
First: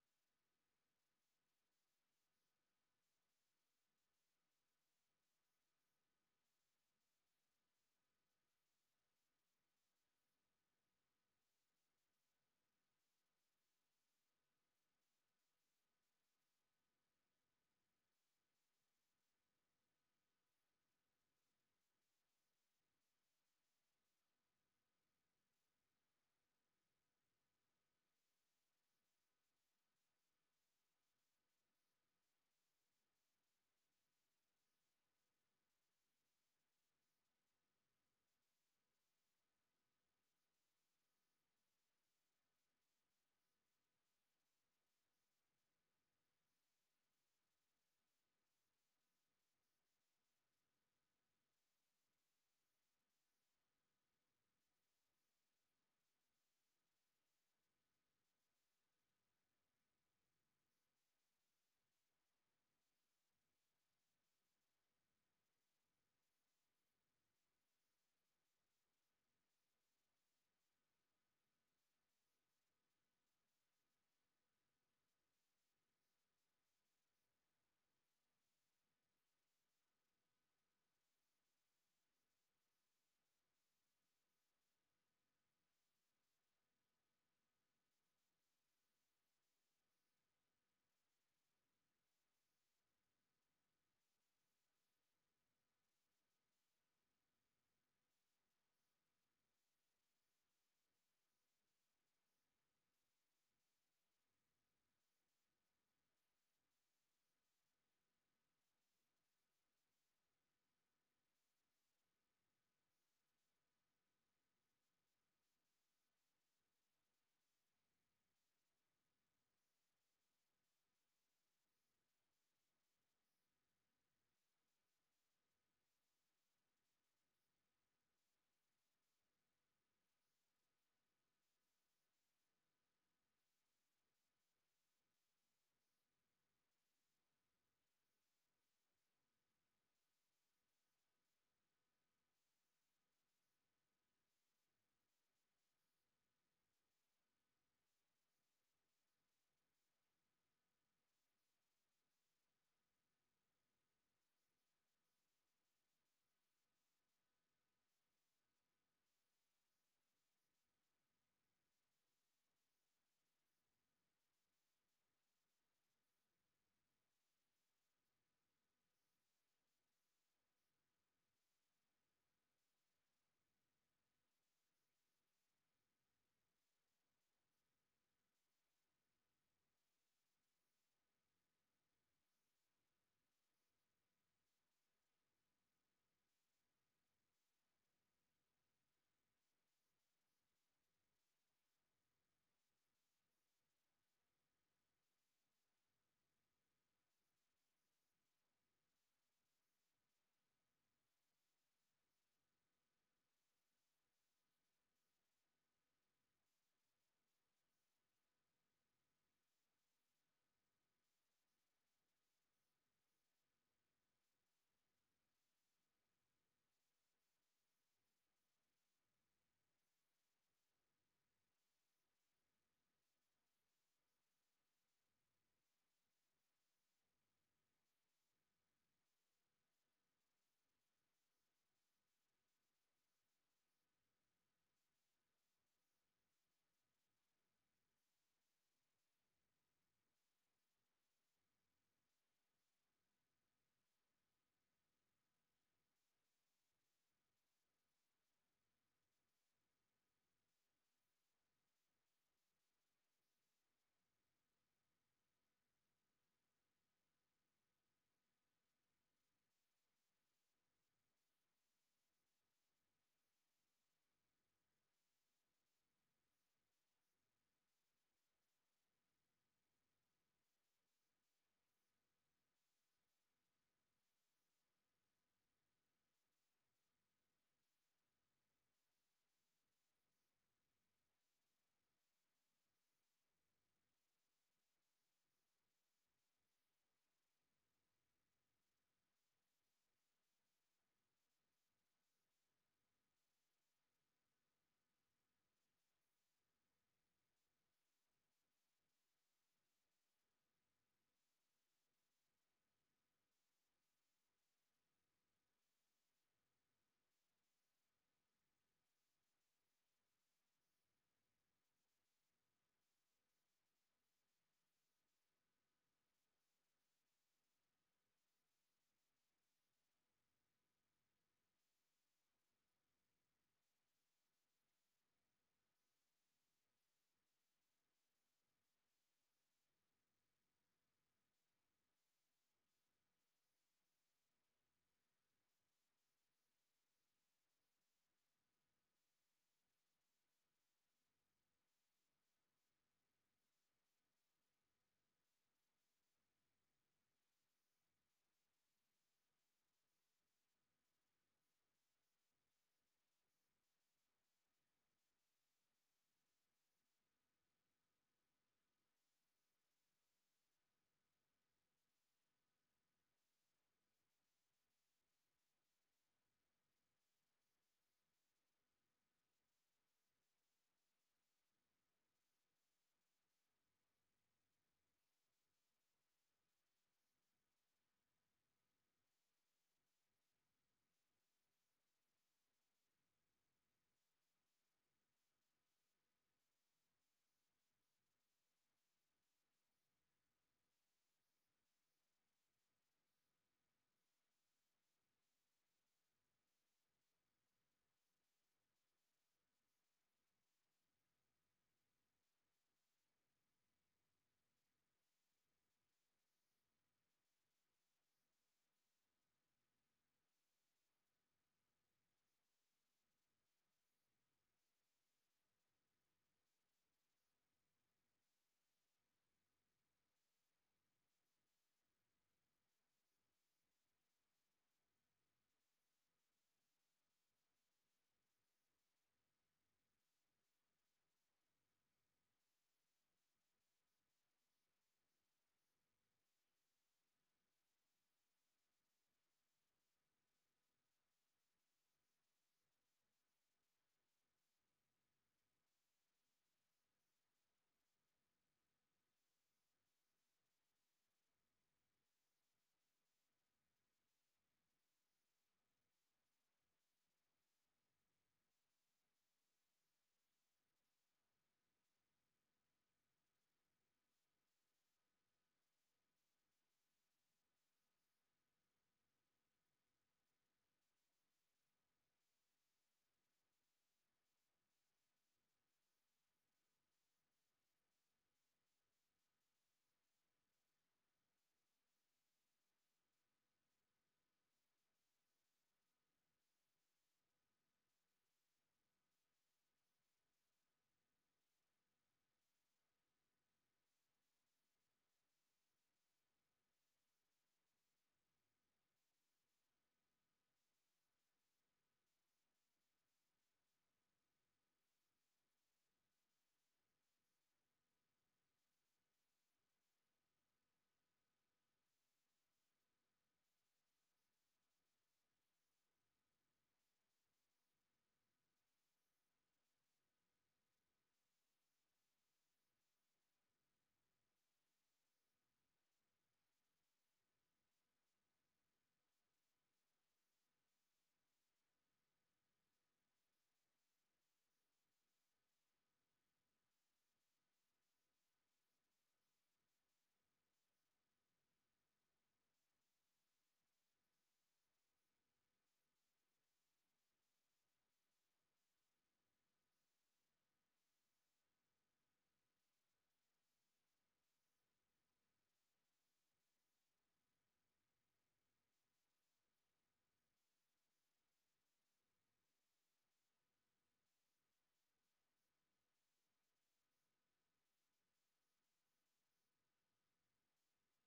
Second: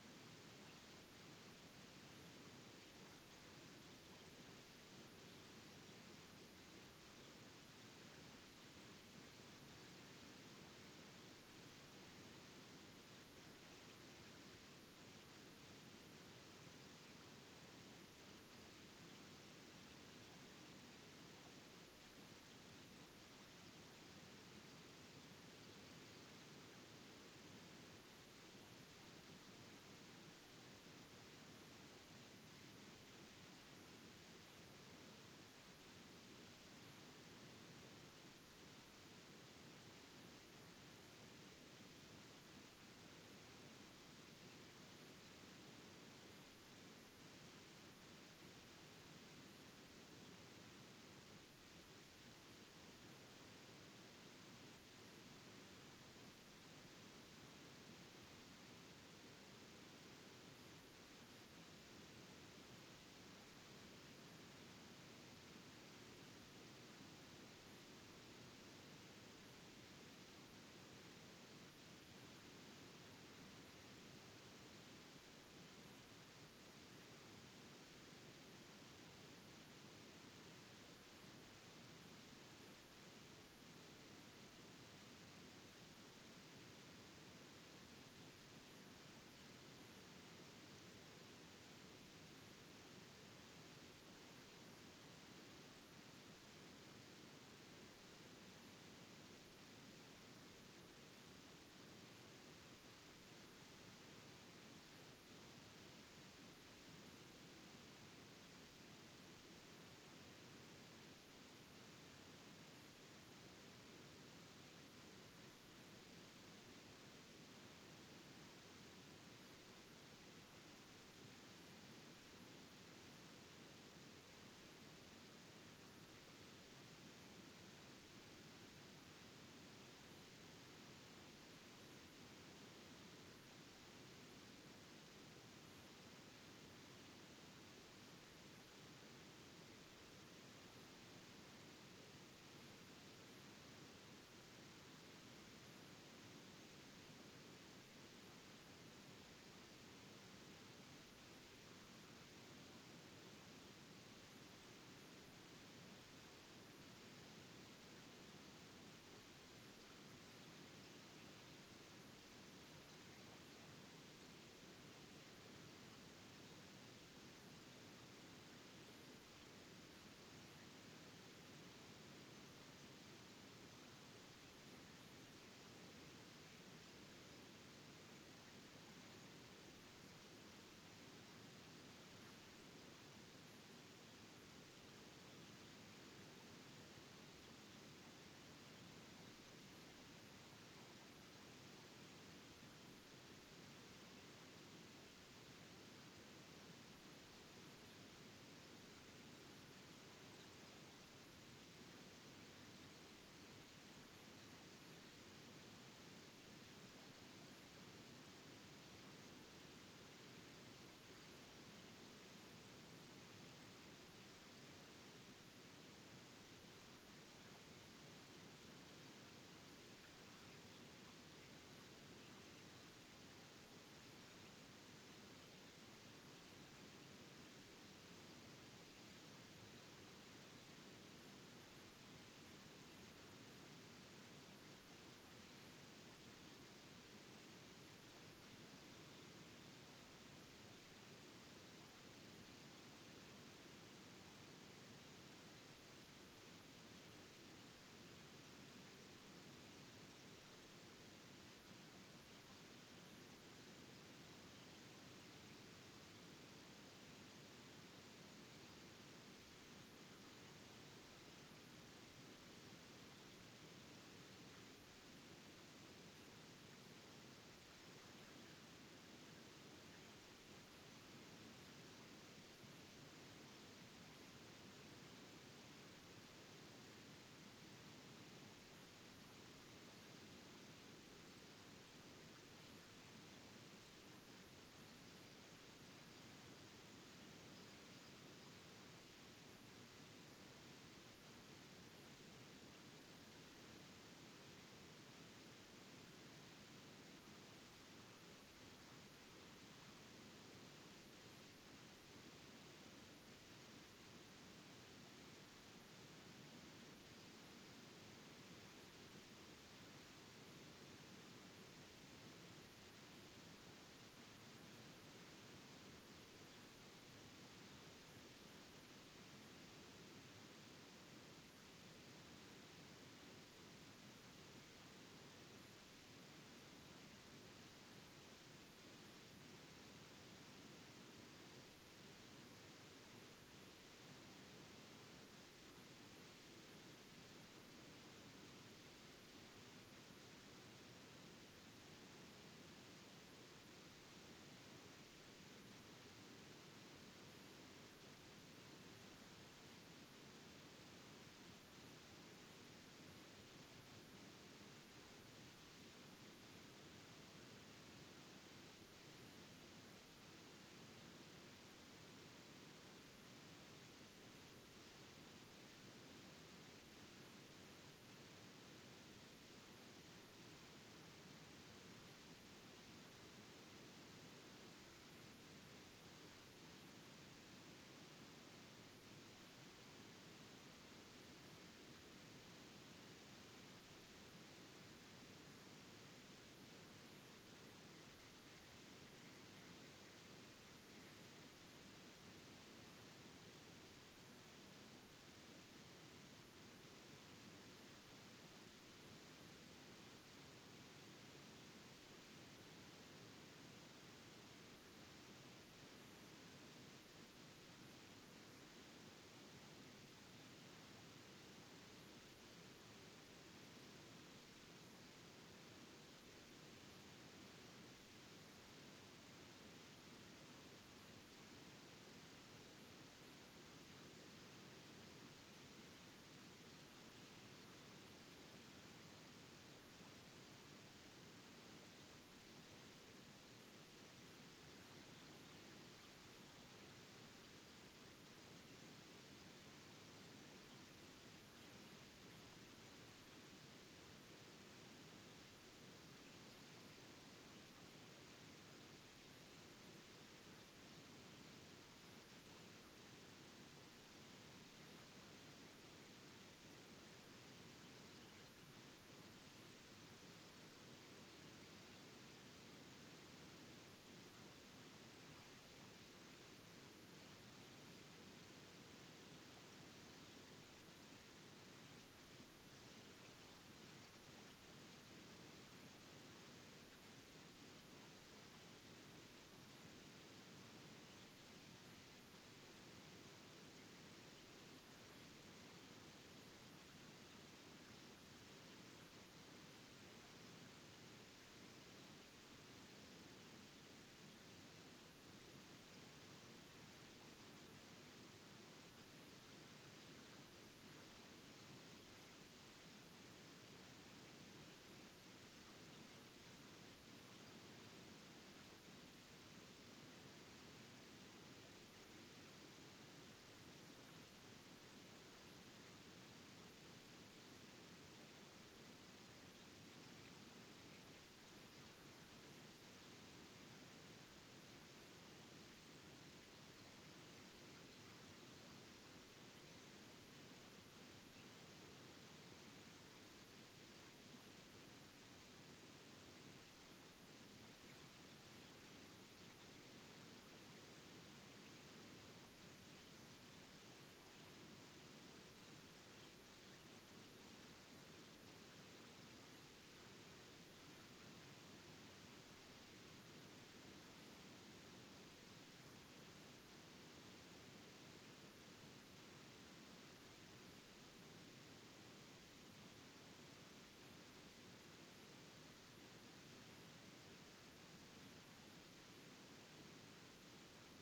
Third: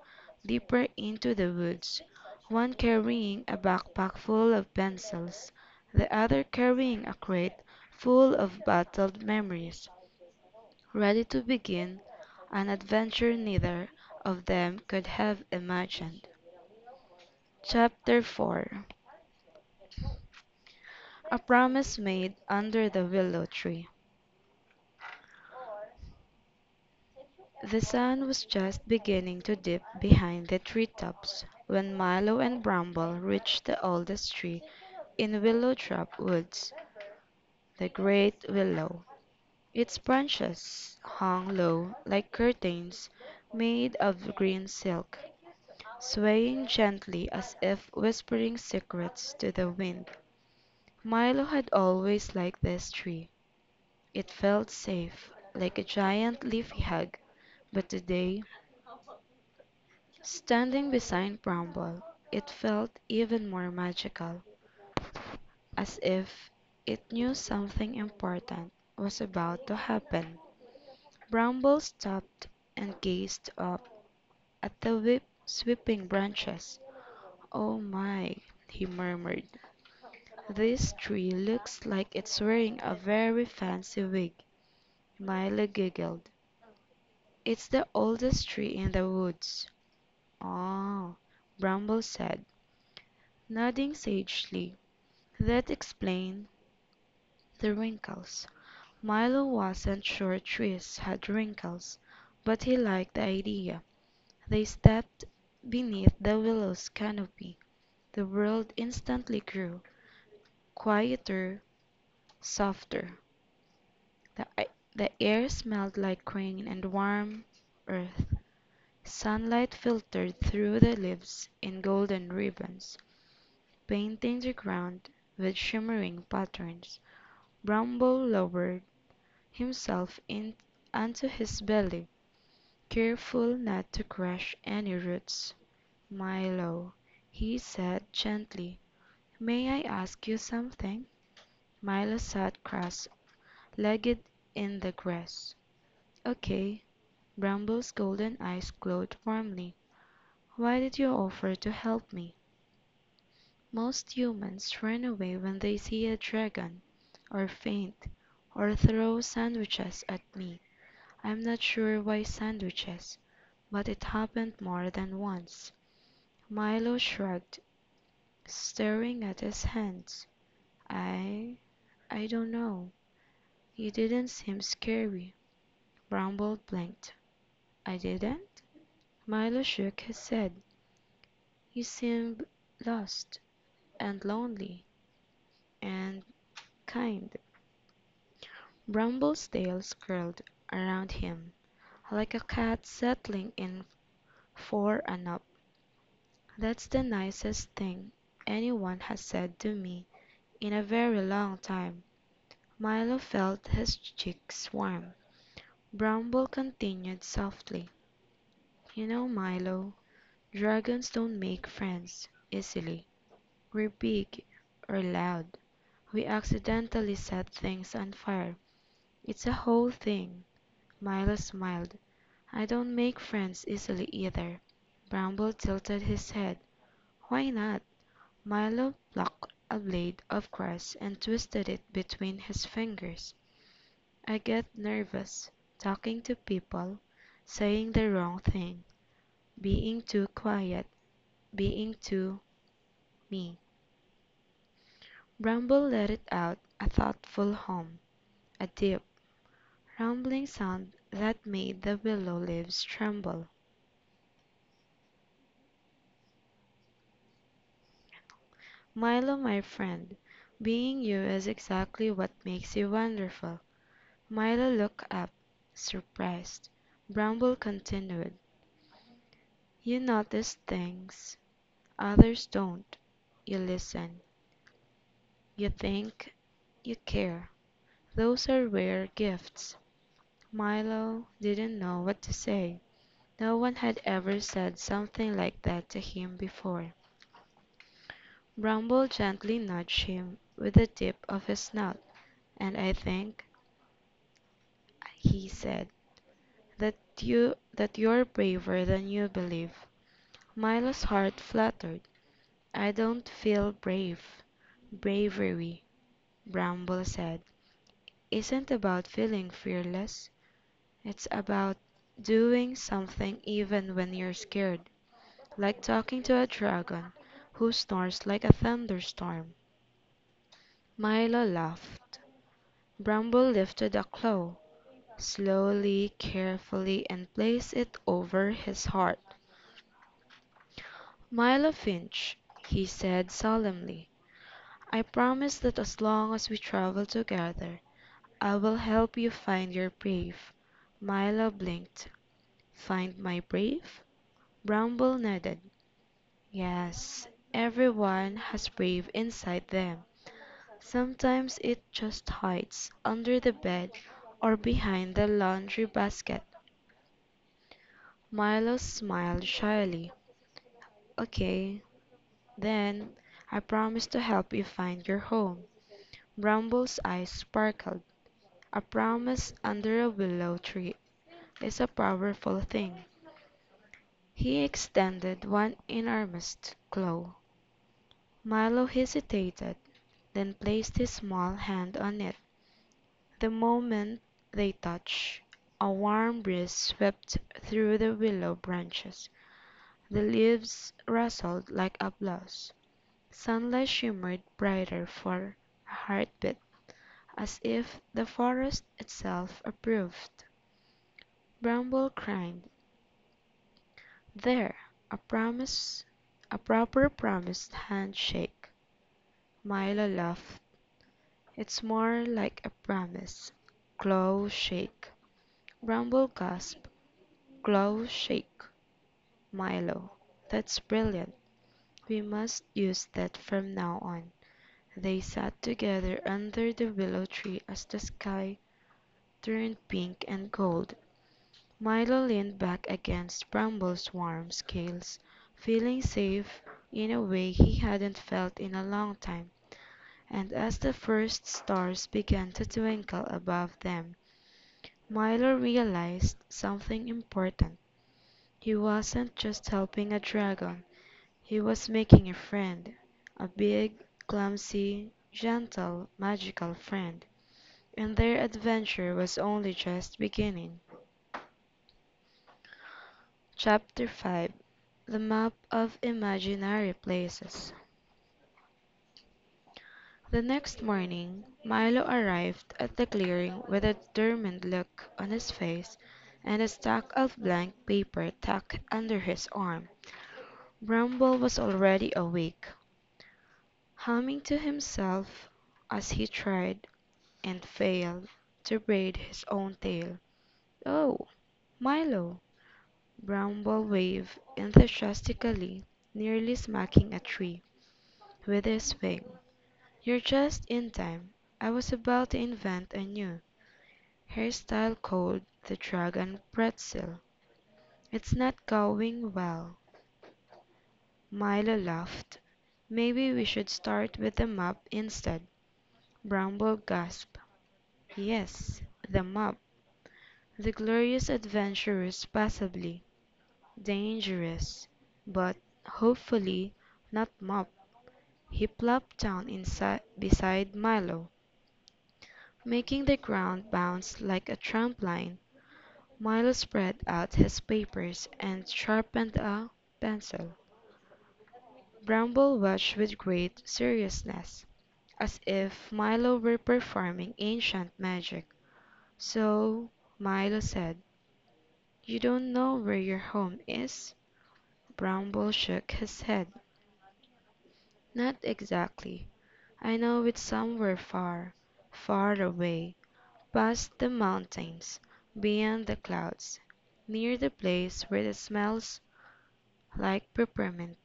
S2: deeper into the woods, one carrying a backpack full of pencils, the other carrying a crate full of bottled memories, ready to begin an adventure neither of them could have imagined. CHAPTER Four: A Promise Made Under the Willow Tree. The sun was just beginning to dip behind the treetops when Milo and Bramble reached the oldest tree in Willowtrap Woods, the great willow. Its branches hung low like curtains made of green silk, swaying gently as if whispering secrets to the wind. Milo had always liked this tree. It felt safe, like a giant leafy hug, but today, standing beside Bramble, it felt even more magical, as if it knew something important was about to happen. Bramble stopped and gazed up at the whip sweeping branches. "Oh my," he murmured. "This tree looks like it's wearing a very fancy wig." Milo giggled. "It's the oldest tree in the woods." "Ah," Bramble said, nodding sagely. "That explained the wrinkles." Milo wasn't sure trees had wrinkles, but he liked the idea. They stepped beneath the willow's canopy. The world instantly grew quieter, softer. The, a- the air smelled like rain and warm earth. Sunlight filtered through the leaves in golden ribbons, painting the ground with shimmering patterns. Bramble lowered himself in onto his belly, careful not to crush any roots. "Milo," he said gently, "may I ask you something?" Milo sat cross-legged in the grass. "Okay." Bramble's golden eyes glowed warmly. "Why did you offer to help me? Most humans run away when they see a dragon, or faint, or throw sandwiches at me. I'm not sure why sandwiches, but it happened more than once." Milo shrugged, staring at his hands. "I I don't know. You didn't seem scary." Bramble blinked. "I didn't?" Milo shook his head. "You seemed lost, and lonely, and kind." Bramble's tails curled around him, like a cat settling in for a nap. "That's the nicest thing anyone has said to me in a very long time." Milo felt his cheeks warm. Bramble continued softly, "You know, Milo, dragons don't make friends easily. We're big, we're loud, we accidentally set things on fire. It's a whole thing." Milo smiled. "I don't make friends easily either." Bramble tilted his head. "Why not?" Milo plucked a blade of grass and twisted it between his fingers. "I get nervous, talking to people, saying the wrong thing, being too quiet, being too me." Bramble let it out, a thoughtful hum, a deep, rumbling sound that made the willow leaves tremble. "Milo, my friend, being you is exactly what makes you wonderful." Milo looked up, surprised. Bramble continued: "You notice things others don't. You listen. You think. You care. Those are rare gifts." Milo didn't know what to say. No one had ever said something like that to him before. Bramble gently nudged him with the tip of his snout. "And I think," he said, "that you're braver than you believe." Milo's heart fluttered. "I don't feel brave." "Bravery," Bramble said, "isn't about feeling fearless. It's about doing something even when you're scared, like talking to a dragon who snores like a thunderstorm." Milo laughed. Bramble lifted a claw, slowly, carefully, and placed it over his heart. "Milo Finch," he said solemnly, "I promise that as long as we travel together I will help you find your brave." Milo blinked. "Find my brave?" Bramble nodded. "Yes. Everyone has brave inside them. Sometimes it just hides under the bed or behind the laundry basket." Milo smiled shyly. "Okay, then I promise to help you find your home." Bramble's eyes sparkled. "A promise under a willow tree is a powerful thing." He extended one enormous claw. Milo hesitated, then placed his small hand on it. The moment they touched, a warm breeze swept through the willow branches. The leaves rustled like applause. Sunlight shimmered brighter for a heartbeat, as if the forest itself approved. Bramble cried, "There! A promise, a proper promised handshake." Milo laughed. "It's more like a promise. Claw shake." Bramble gasped, "Claw shake, Milo! That's brilliant. We must use that from now on." They sat together under the willow tree as the sky turned pink and gold. Milo leaned back against Bramble's warm scales, feeling safe in a way he hadn't felt in a long time, and as the first stars began to twinkle above them, Milo realized something important. He wasn't just helping a dragon, he was making a friend, a big, clumsy, gentle, magical friend, and their adventure was only just beginning. CHAPTER Five, THE MAP OF IMAGINARY PLACES. The next morning Milo arrived at the clearing with a determined look on his face and a stack of blank paper tucked under his arm. Bramble was already awake, humming to himself as he tried, and failed, to braid his own tail. "Oh, Milo!" Bramble waved enthusiastically, nearly smacking a tree with his wing. "You're just in time. I was about to invent a new hairstyle called the Drag and Pretzel. It's not going well." Milo laughed. "Maybe we should start with the map instead." Bramble gasped. "Yes, the map. The Glorious Adventurers, possibly dangerous but, hopefully, not mop." He plopped down inside beside Milo, making the ground bounce like a trampoline. Milo spread out his papers and sharpened a pencil. Bramble watched with great seriousness, as if Milo were performing ancient magic. "So," Milo said, "you don't know where your home is?" Bramble shook his head. "Not exactly. I know it's somewhere far, far away, past the mountains, beyond the clouds, near the place where it smells like peppermint."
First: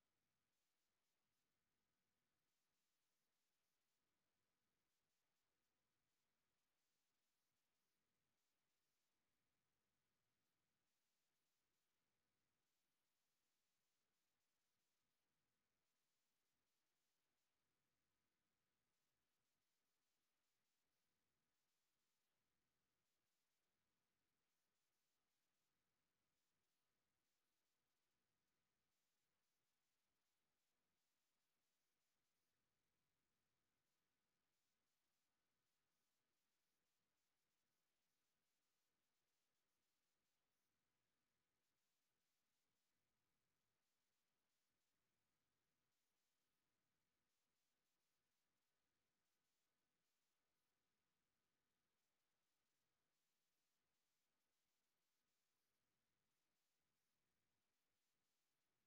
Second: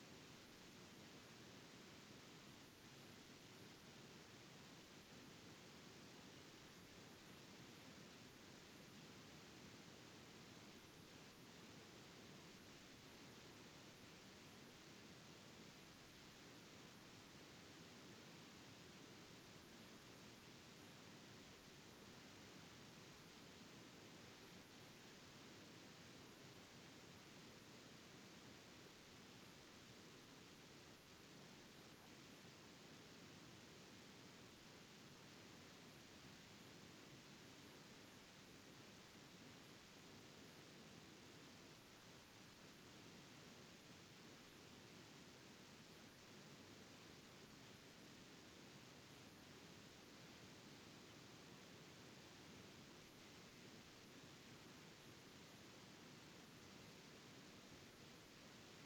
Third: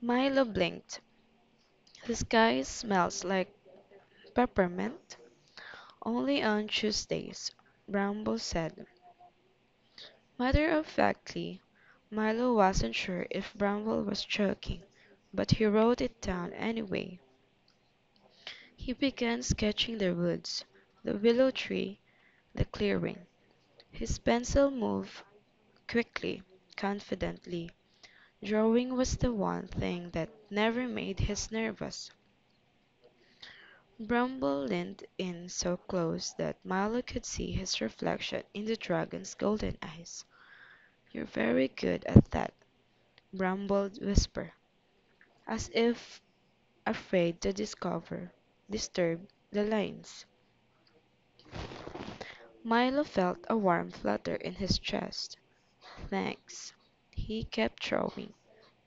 S2: Milo blinked. "The sky smells like peppermint only on Tuesdays," Bramble said, matter of factly. Milo wasn't sure if Bramble was joking, but he wrote it down anyway. He began sketching the woods, the willow tree, the clearing. His pencil moved quickly, confidently. Drawing was the one thing that never made him nervous. Bramble leaned in so close that Milo could see his reflection in the dragon's golden eyes. "You're very good at that," Bramble whispered, as if afraid to discover, disturb, the lines. Milo felt a warm flutter in his chest. "Thanks." He kept throwing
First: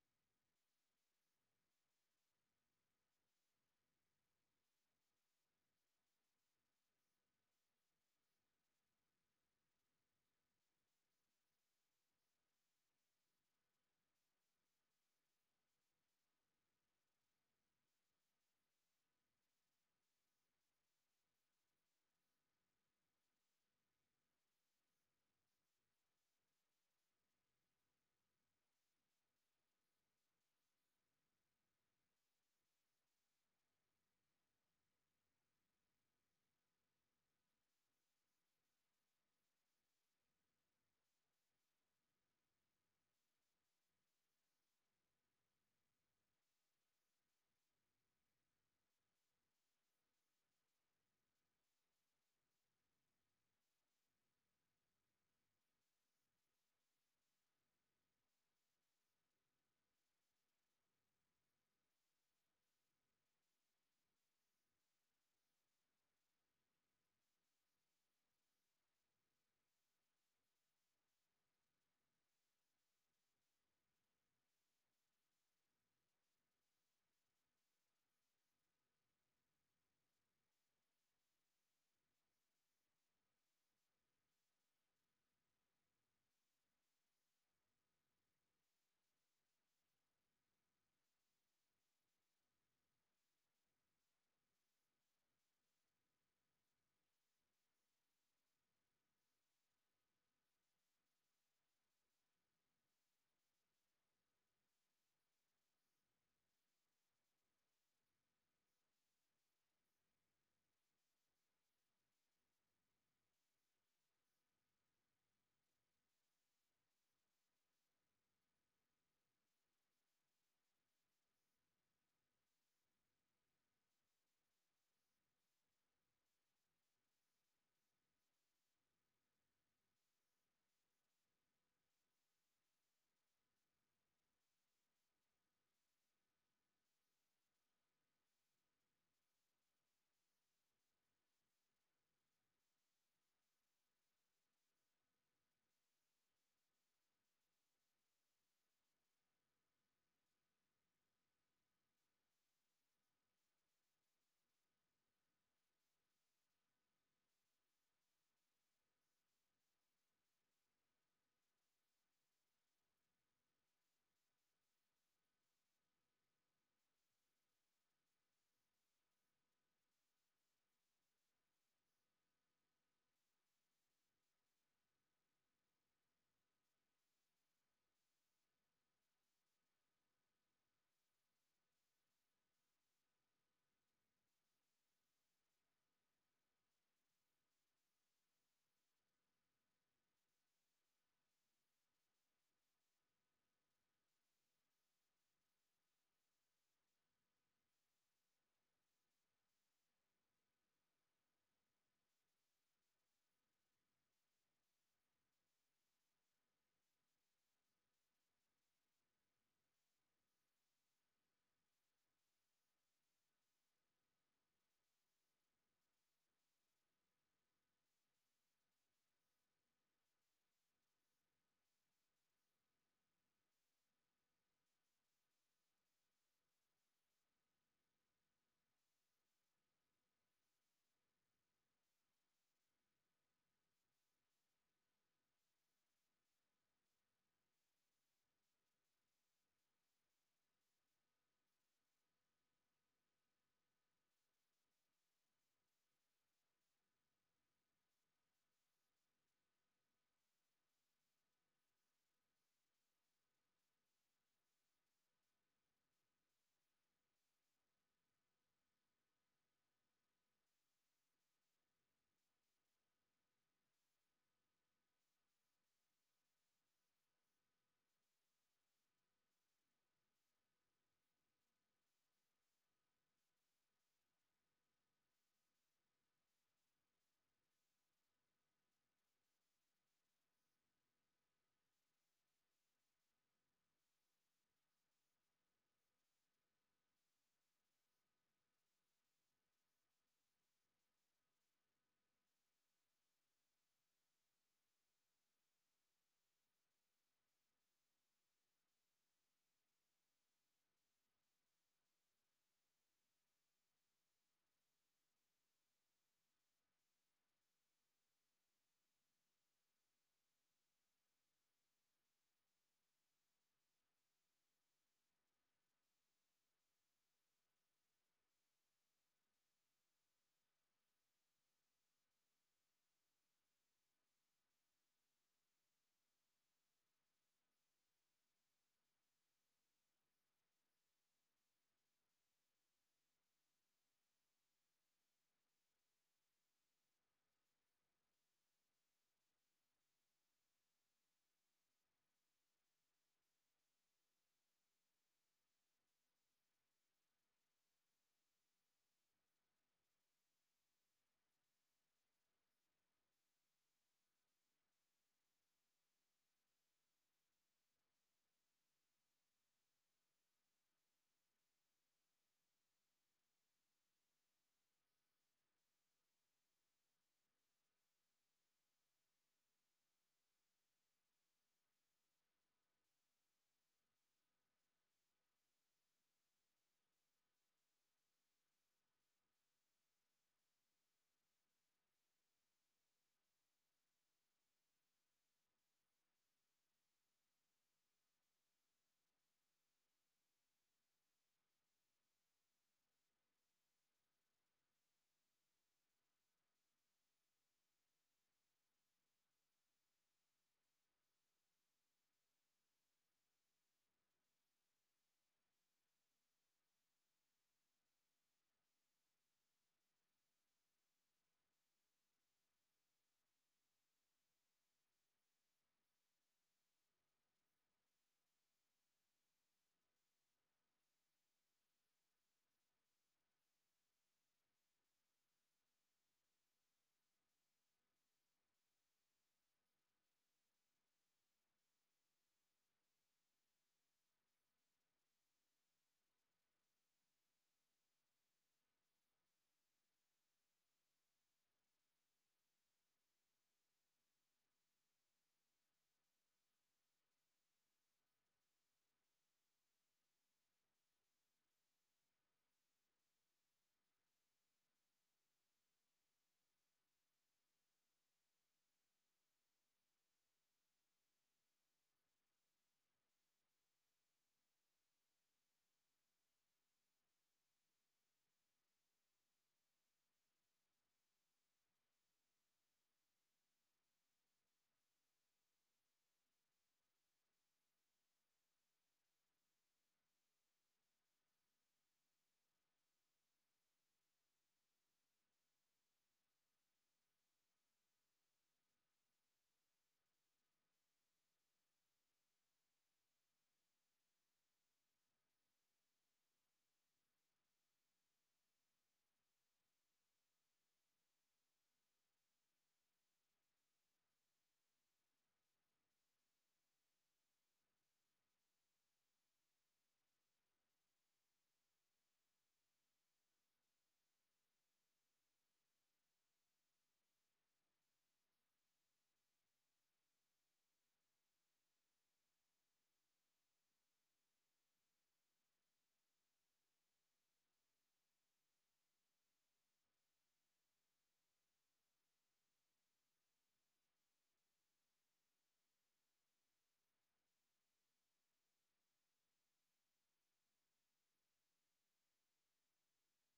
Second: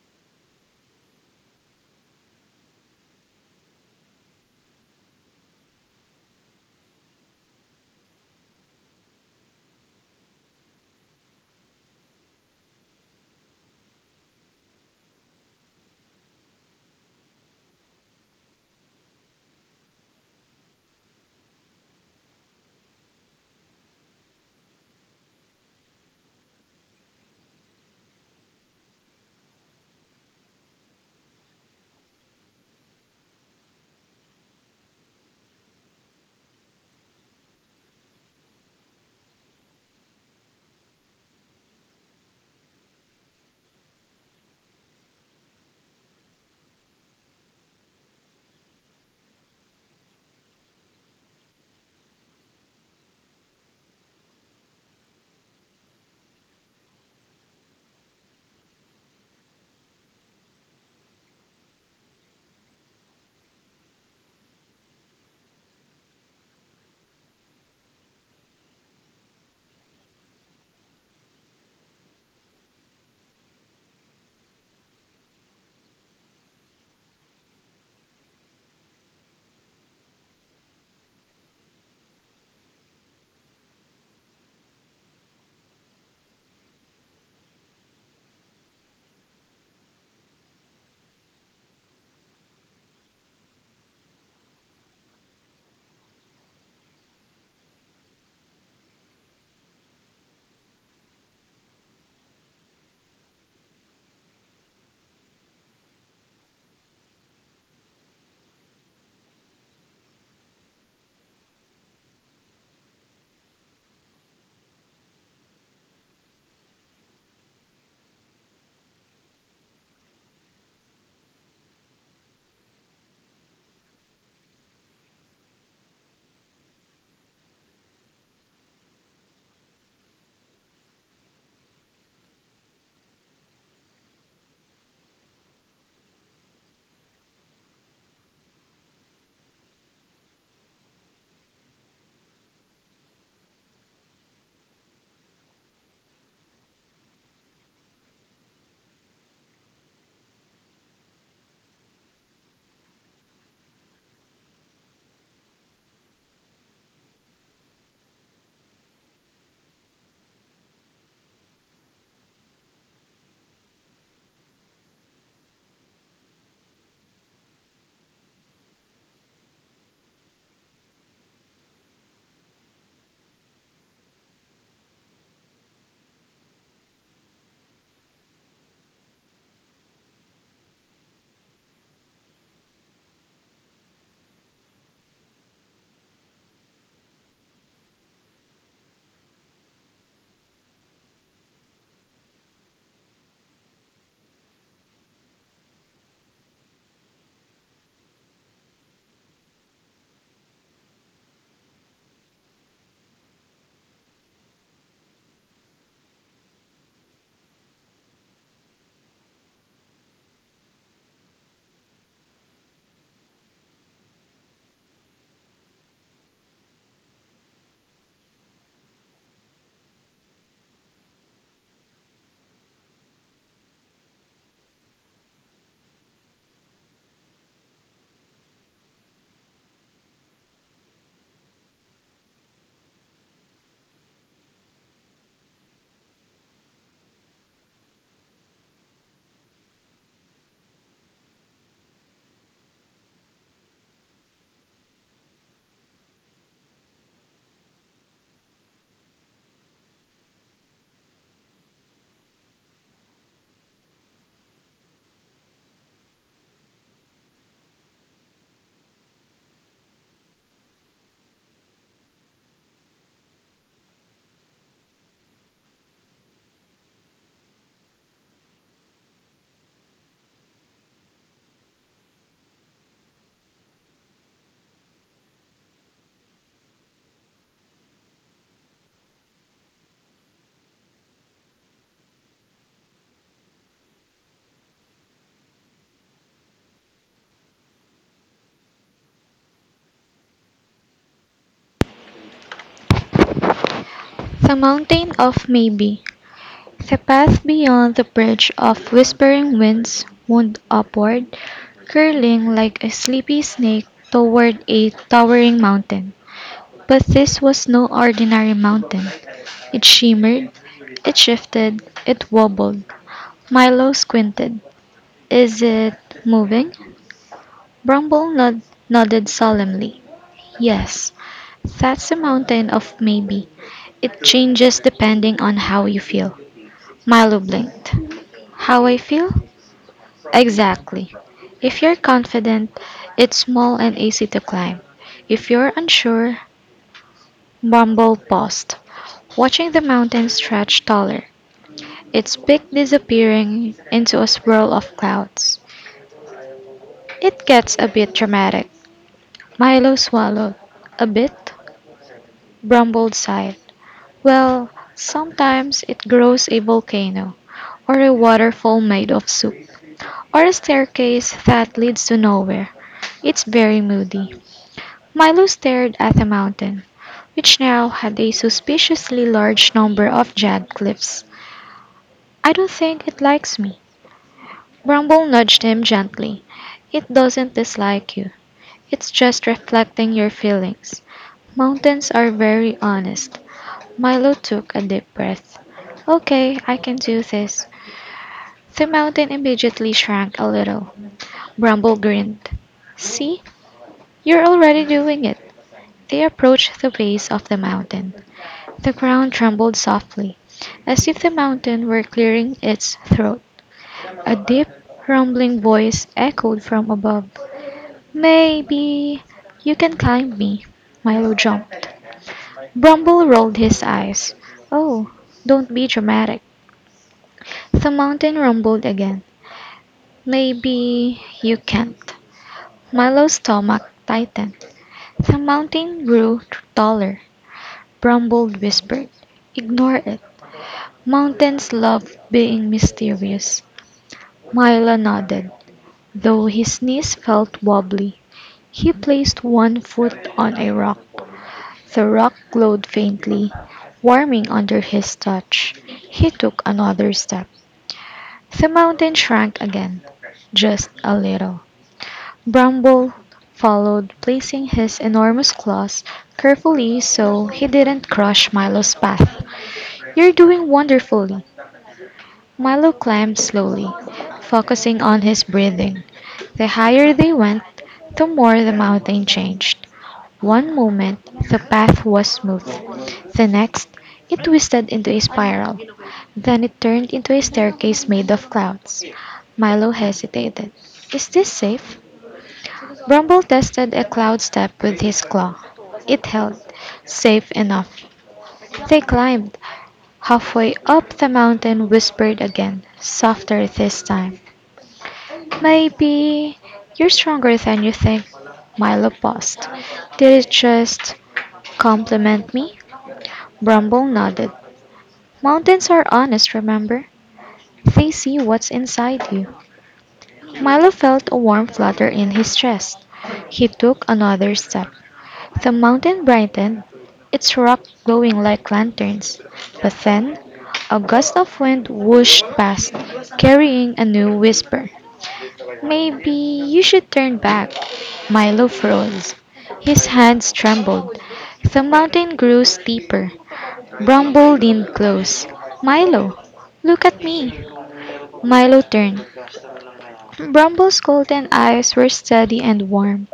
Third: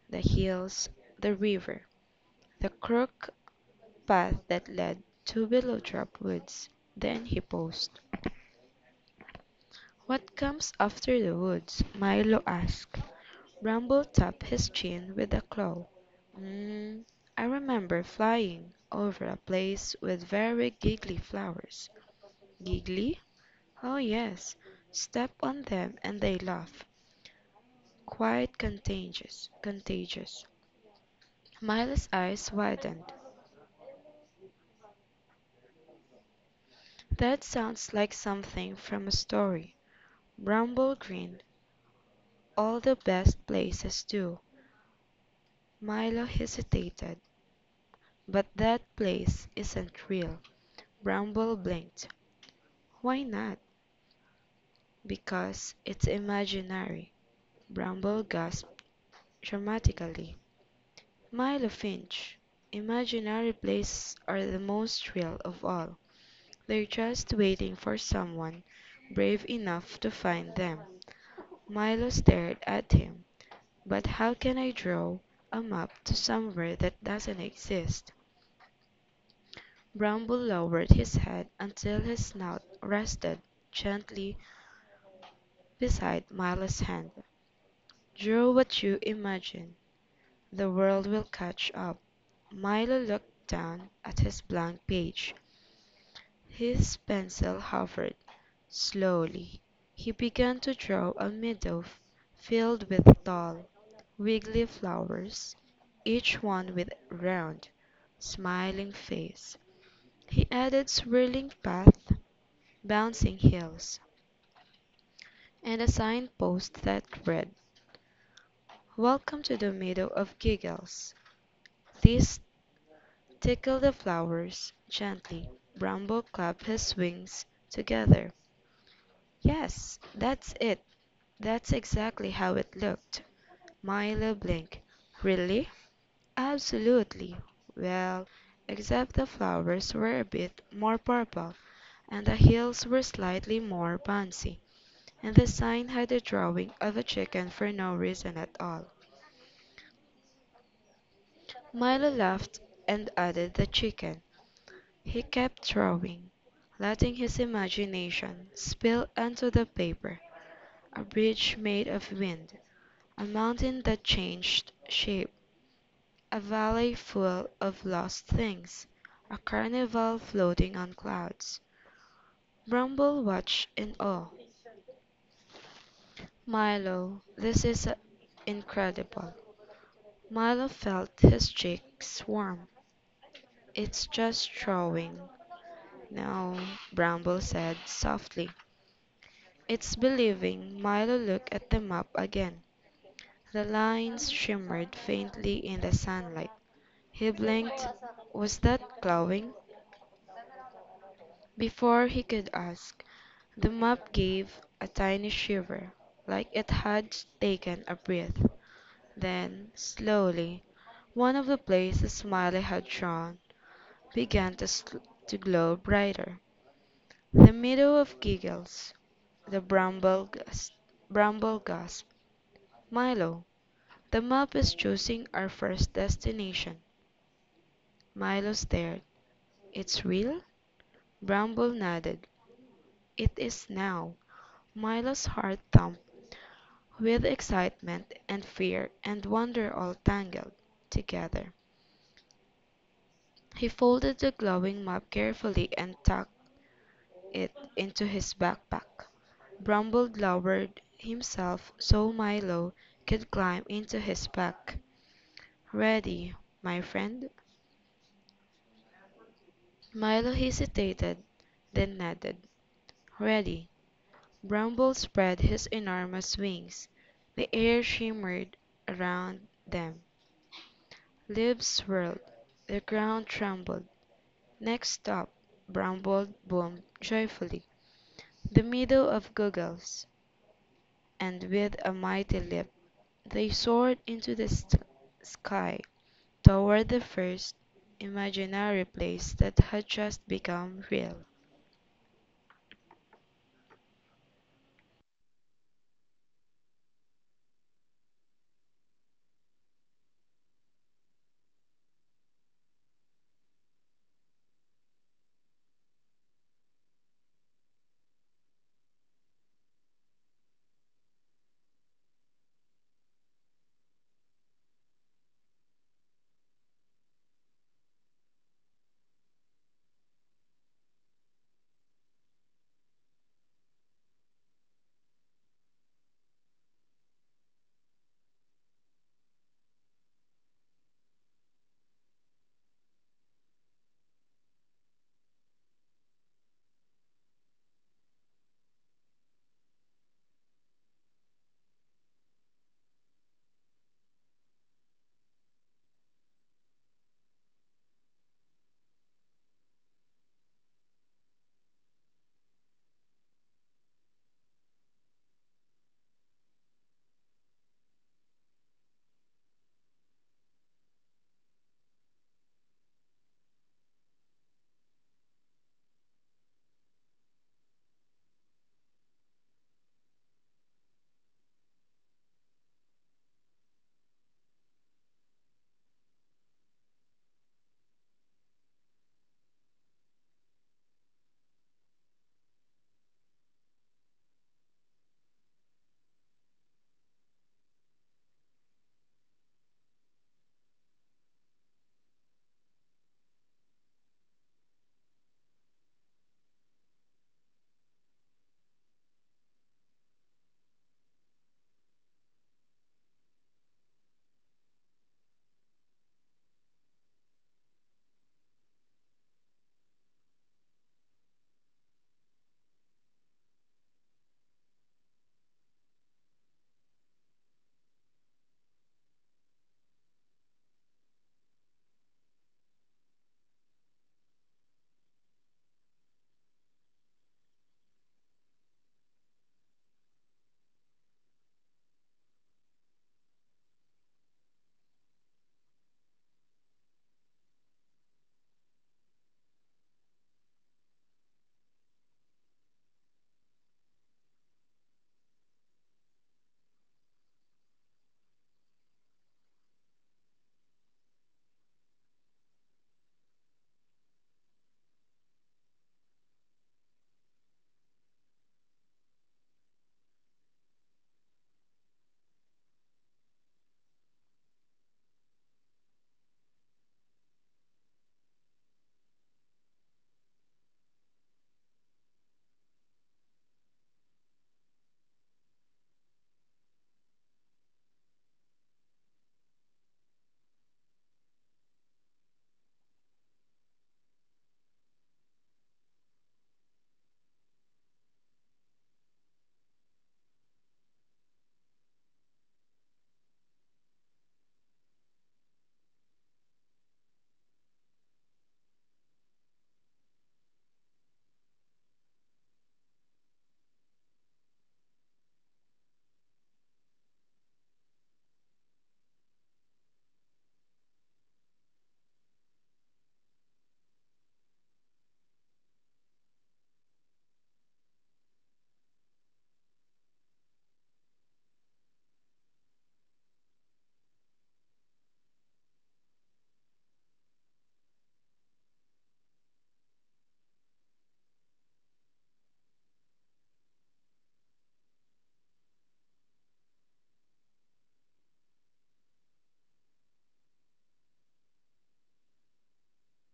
S2: the hills, the river, the crooked path that led to Willowdrop Woods. Then he paused. "What comes after the woods?" Milo asked. Bramble tapped his chin with a claw. "Um, I remember flying over a place with very giggly flowers." "Giggly?" "Oh, yes. Step on them and they laugh. Quite contagious." Milo's eyes widened. "That sounds like something from a story." Bramble grinned. "All the best places do." Milo hesitated. "But that place isn't real." Bramble blinked. "Why not?" "Because it's imaginary." Bramble gasped dramatically. "Milo Finch, imaginary places are the most real of all. They're just waiting for someone brave enough to find them." Milo stared at him. "But how can I draw a map to somewhere that doesn't exist?" Brown Bull lowered his head until his snout rested gently beside Milo's hand. "Draw what you imagine. The world will catch up." Milo looked down at his blank page. His pencil hovered. Slowly he began to draw a meadow filled with tall, wiggly flowers, each one with a round, smiling face. He added swirling paths, bouncing hills, and a signpost that read, "Welcome to the Meadow of Giggles. This tickle the flowers gently." Bramble clapped his wings together. "Yes, that's it. That's exactly how it looked." Myla blinked. "Really?" "Absolutely. Well, except the flowers were a bit more purple, and the hills were slightly more bouncy, and the sign had a drawing of a chicken for no reason at all." Milo laughed and added the chicken. He kept drawing, letting his imagination spill onto the paper. A bridge made of wind, a mountain that changed shape, a valley full of lost things, a carnival floating on clouds. Bramble watched in awe. "Milo, this is incredible." Milo felt his cheeks warm. "It's just drawing." "No," Bramble said softly. "It's believing." Milo looked at the map again. The lines shimmered faintly in the sunlight. He blinked. Was that glowing? Before he could ask, the map gave a tiny shiver, like it had taken a breath. Then, slowly, one of the places Smiley had drawn began to glow brighter. The meadow of giggles, the bramble gasp. "Milo, the map is choosing our first destination." Milo stared. "It's real?" Bramble nodded. "It is now." Milo's heart thumped with excitement and fear and wonder all tangled together. He folded the glowing map carefully and tucked it into his backpack. Pack. Bramble lowered himself so Milo could climb into his pack. "Ready, my friend?" Milo hesitated, then nodded. "Ready." Bramble spread his enormous wings. The air shimmered around them. Leaves swirled. The ground trembled. "Next up," Bramble boomed joyfully, "the middle of goggles!" And with a mighty leap they soared into the sky toward the first imaginary place that had just become real.
S1: The Mountain of Maybe. The path beyond the bridge of whispering winds wound upward, curling like a sleepy snake toward a towering mountain. But this was no ordinary mountain. It shimmered, it shifted, it wobbled. Milo squinted. Is it moving? Brumble nodded solemnly. Yes, that's a mountain of maybe. It changes depending on how you feel. Milo blinked. How I feel? Exactly. If you're confident, it's small and easy to climb. If you're unsure, Bumble paused, watching the mountain stretch taller, its peak disappearing into a swirl of clouds. It gets a bit dramatic. Milo swallowed. A bit? Brumbled sighed. Well, sometimes it grows a volcano, or a waterfall made of soup, or a staircase that leads to nowhere. It's very moody. Milo stared at the mountain, which now had a suspiciously large number of jagged cliffs. I don't think it likes me. Brumble nudged him gently. It doesn't dislike you. It's just reflecting your feelings. Mountains are very honest. Milo took a deep breath. Okay, I can do this. The mountain immediately shrank a little. Bramble grinned. See, you're already doing it. They approached the base of the mountain. The ground trembled softly, as if the mountain were clearing its throat. A deep, rumbling voice echoed from above. Maybe you can climb me. Milo jumped. Brumble rolled his eyes. Oh, don't be dramatic. The mountain rumbled again. Maybe you can't. Milo's stomach tightened. The mountain grew taller. Brumbold whispered, ignore it. Mountains love being mysterious. Milo nodded, though his knees felt wobbly. He placed one foot on a rock. The rock glowed faintly, warming under his touch. He took another step. The mountain shrank again, just a little. Bramble followed, placing his enormous claws carefully so he didn't crush Milo's path. You're doing wonderfully. Milo climbed slowly, focusing on his breathing. The higher they went, the more the mountain changed. One moment, the path was smooth. The next, it twisted into a spiral. Then it turned into a staircase made of clouds. Milo hesitated. Is this safe? Grumble tested a cloud step with his claw. It held. Safe enough. They climbed. Halfway up, the mountain whispered again, softer this time. Maybe you're stronger than you think. Milo paused. Did it just compliment me? Brumble nodded. Mountains are honest, remember? They see what's inside you. Milo felt a warm flutter in his chest. He took another step. The mountain brightened, its rock glowing like lanterns. But then, a gust of wind whooshed past, carrying a new whisper. Maybe you should turn back. Milo froze. His hands trembled. The mountain grew steeper. Bramble leaned close. Milo, look at me. Milo turned. Brumble's golden eyes were steady and warm.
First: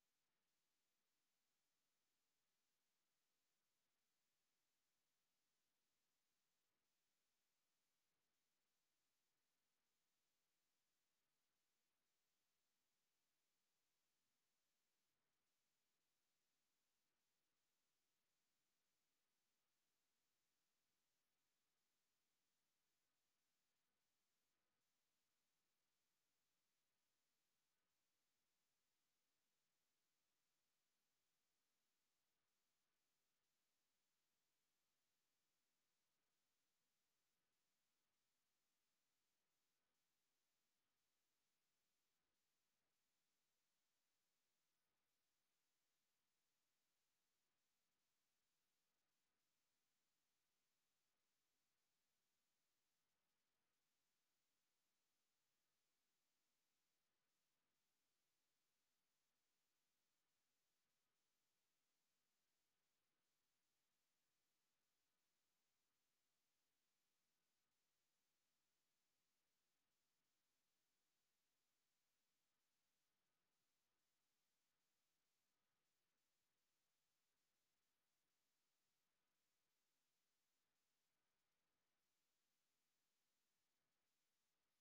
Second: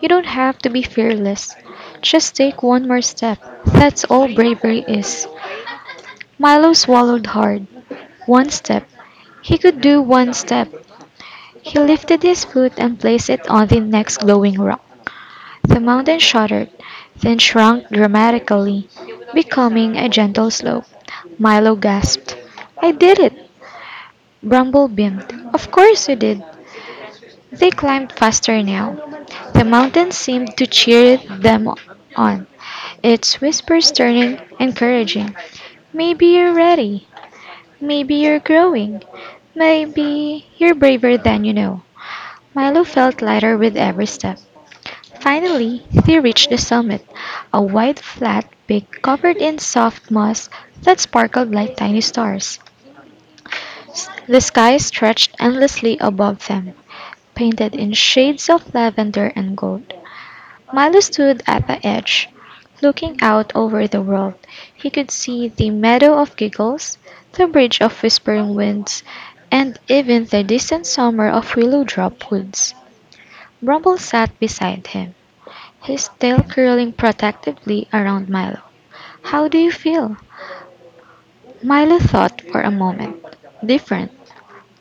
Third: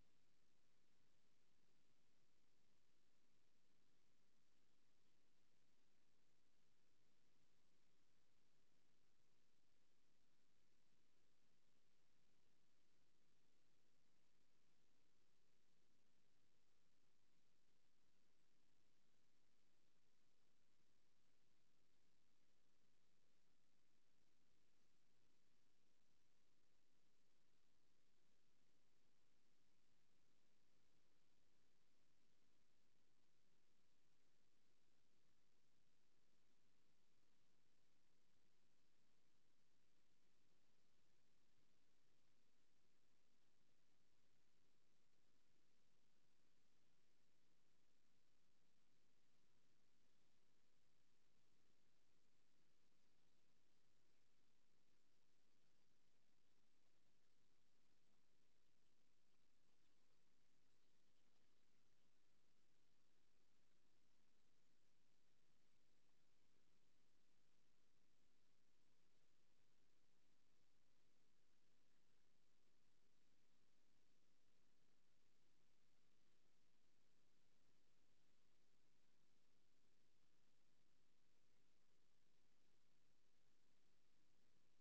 S1: You don't have to be fearless. Just take one more step. That's all bravery is. Milo swallowed hard. One step. He could do one step. He lifted his foot and placed it on the next glowing rock. The mountain shuddered, then shrunk dramatically, becoming a gentle slope. Milo gasped. I did it! Bramble beamed. Of course you did. They climbed faster now. The mountain seemed to cheer them on, its whispers turning encouraging. Maybe you're ready. Maybe you're growing. Maybe you're braver than you know. Milo felt lighter with every step. Finally, they reached the summit, a wide flat peak covered in soft moss that sparkled like tiny stars. The sky stretched endlessly above them, painted in shades of lavender and gold. Milo stood at the edge, looking out over the world. He could see the meadow of giggles, the bridge of whispering winds, and even the distant summer of willow drop woods. Bumble sat beside him, his tail curling protectively around Milo. How do you feel? Milo thought for a moment. Different.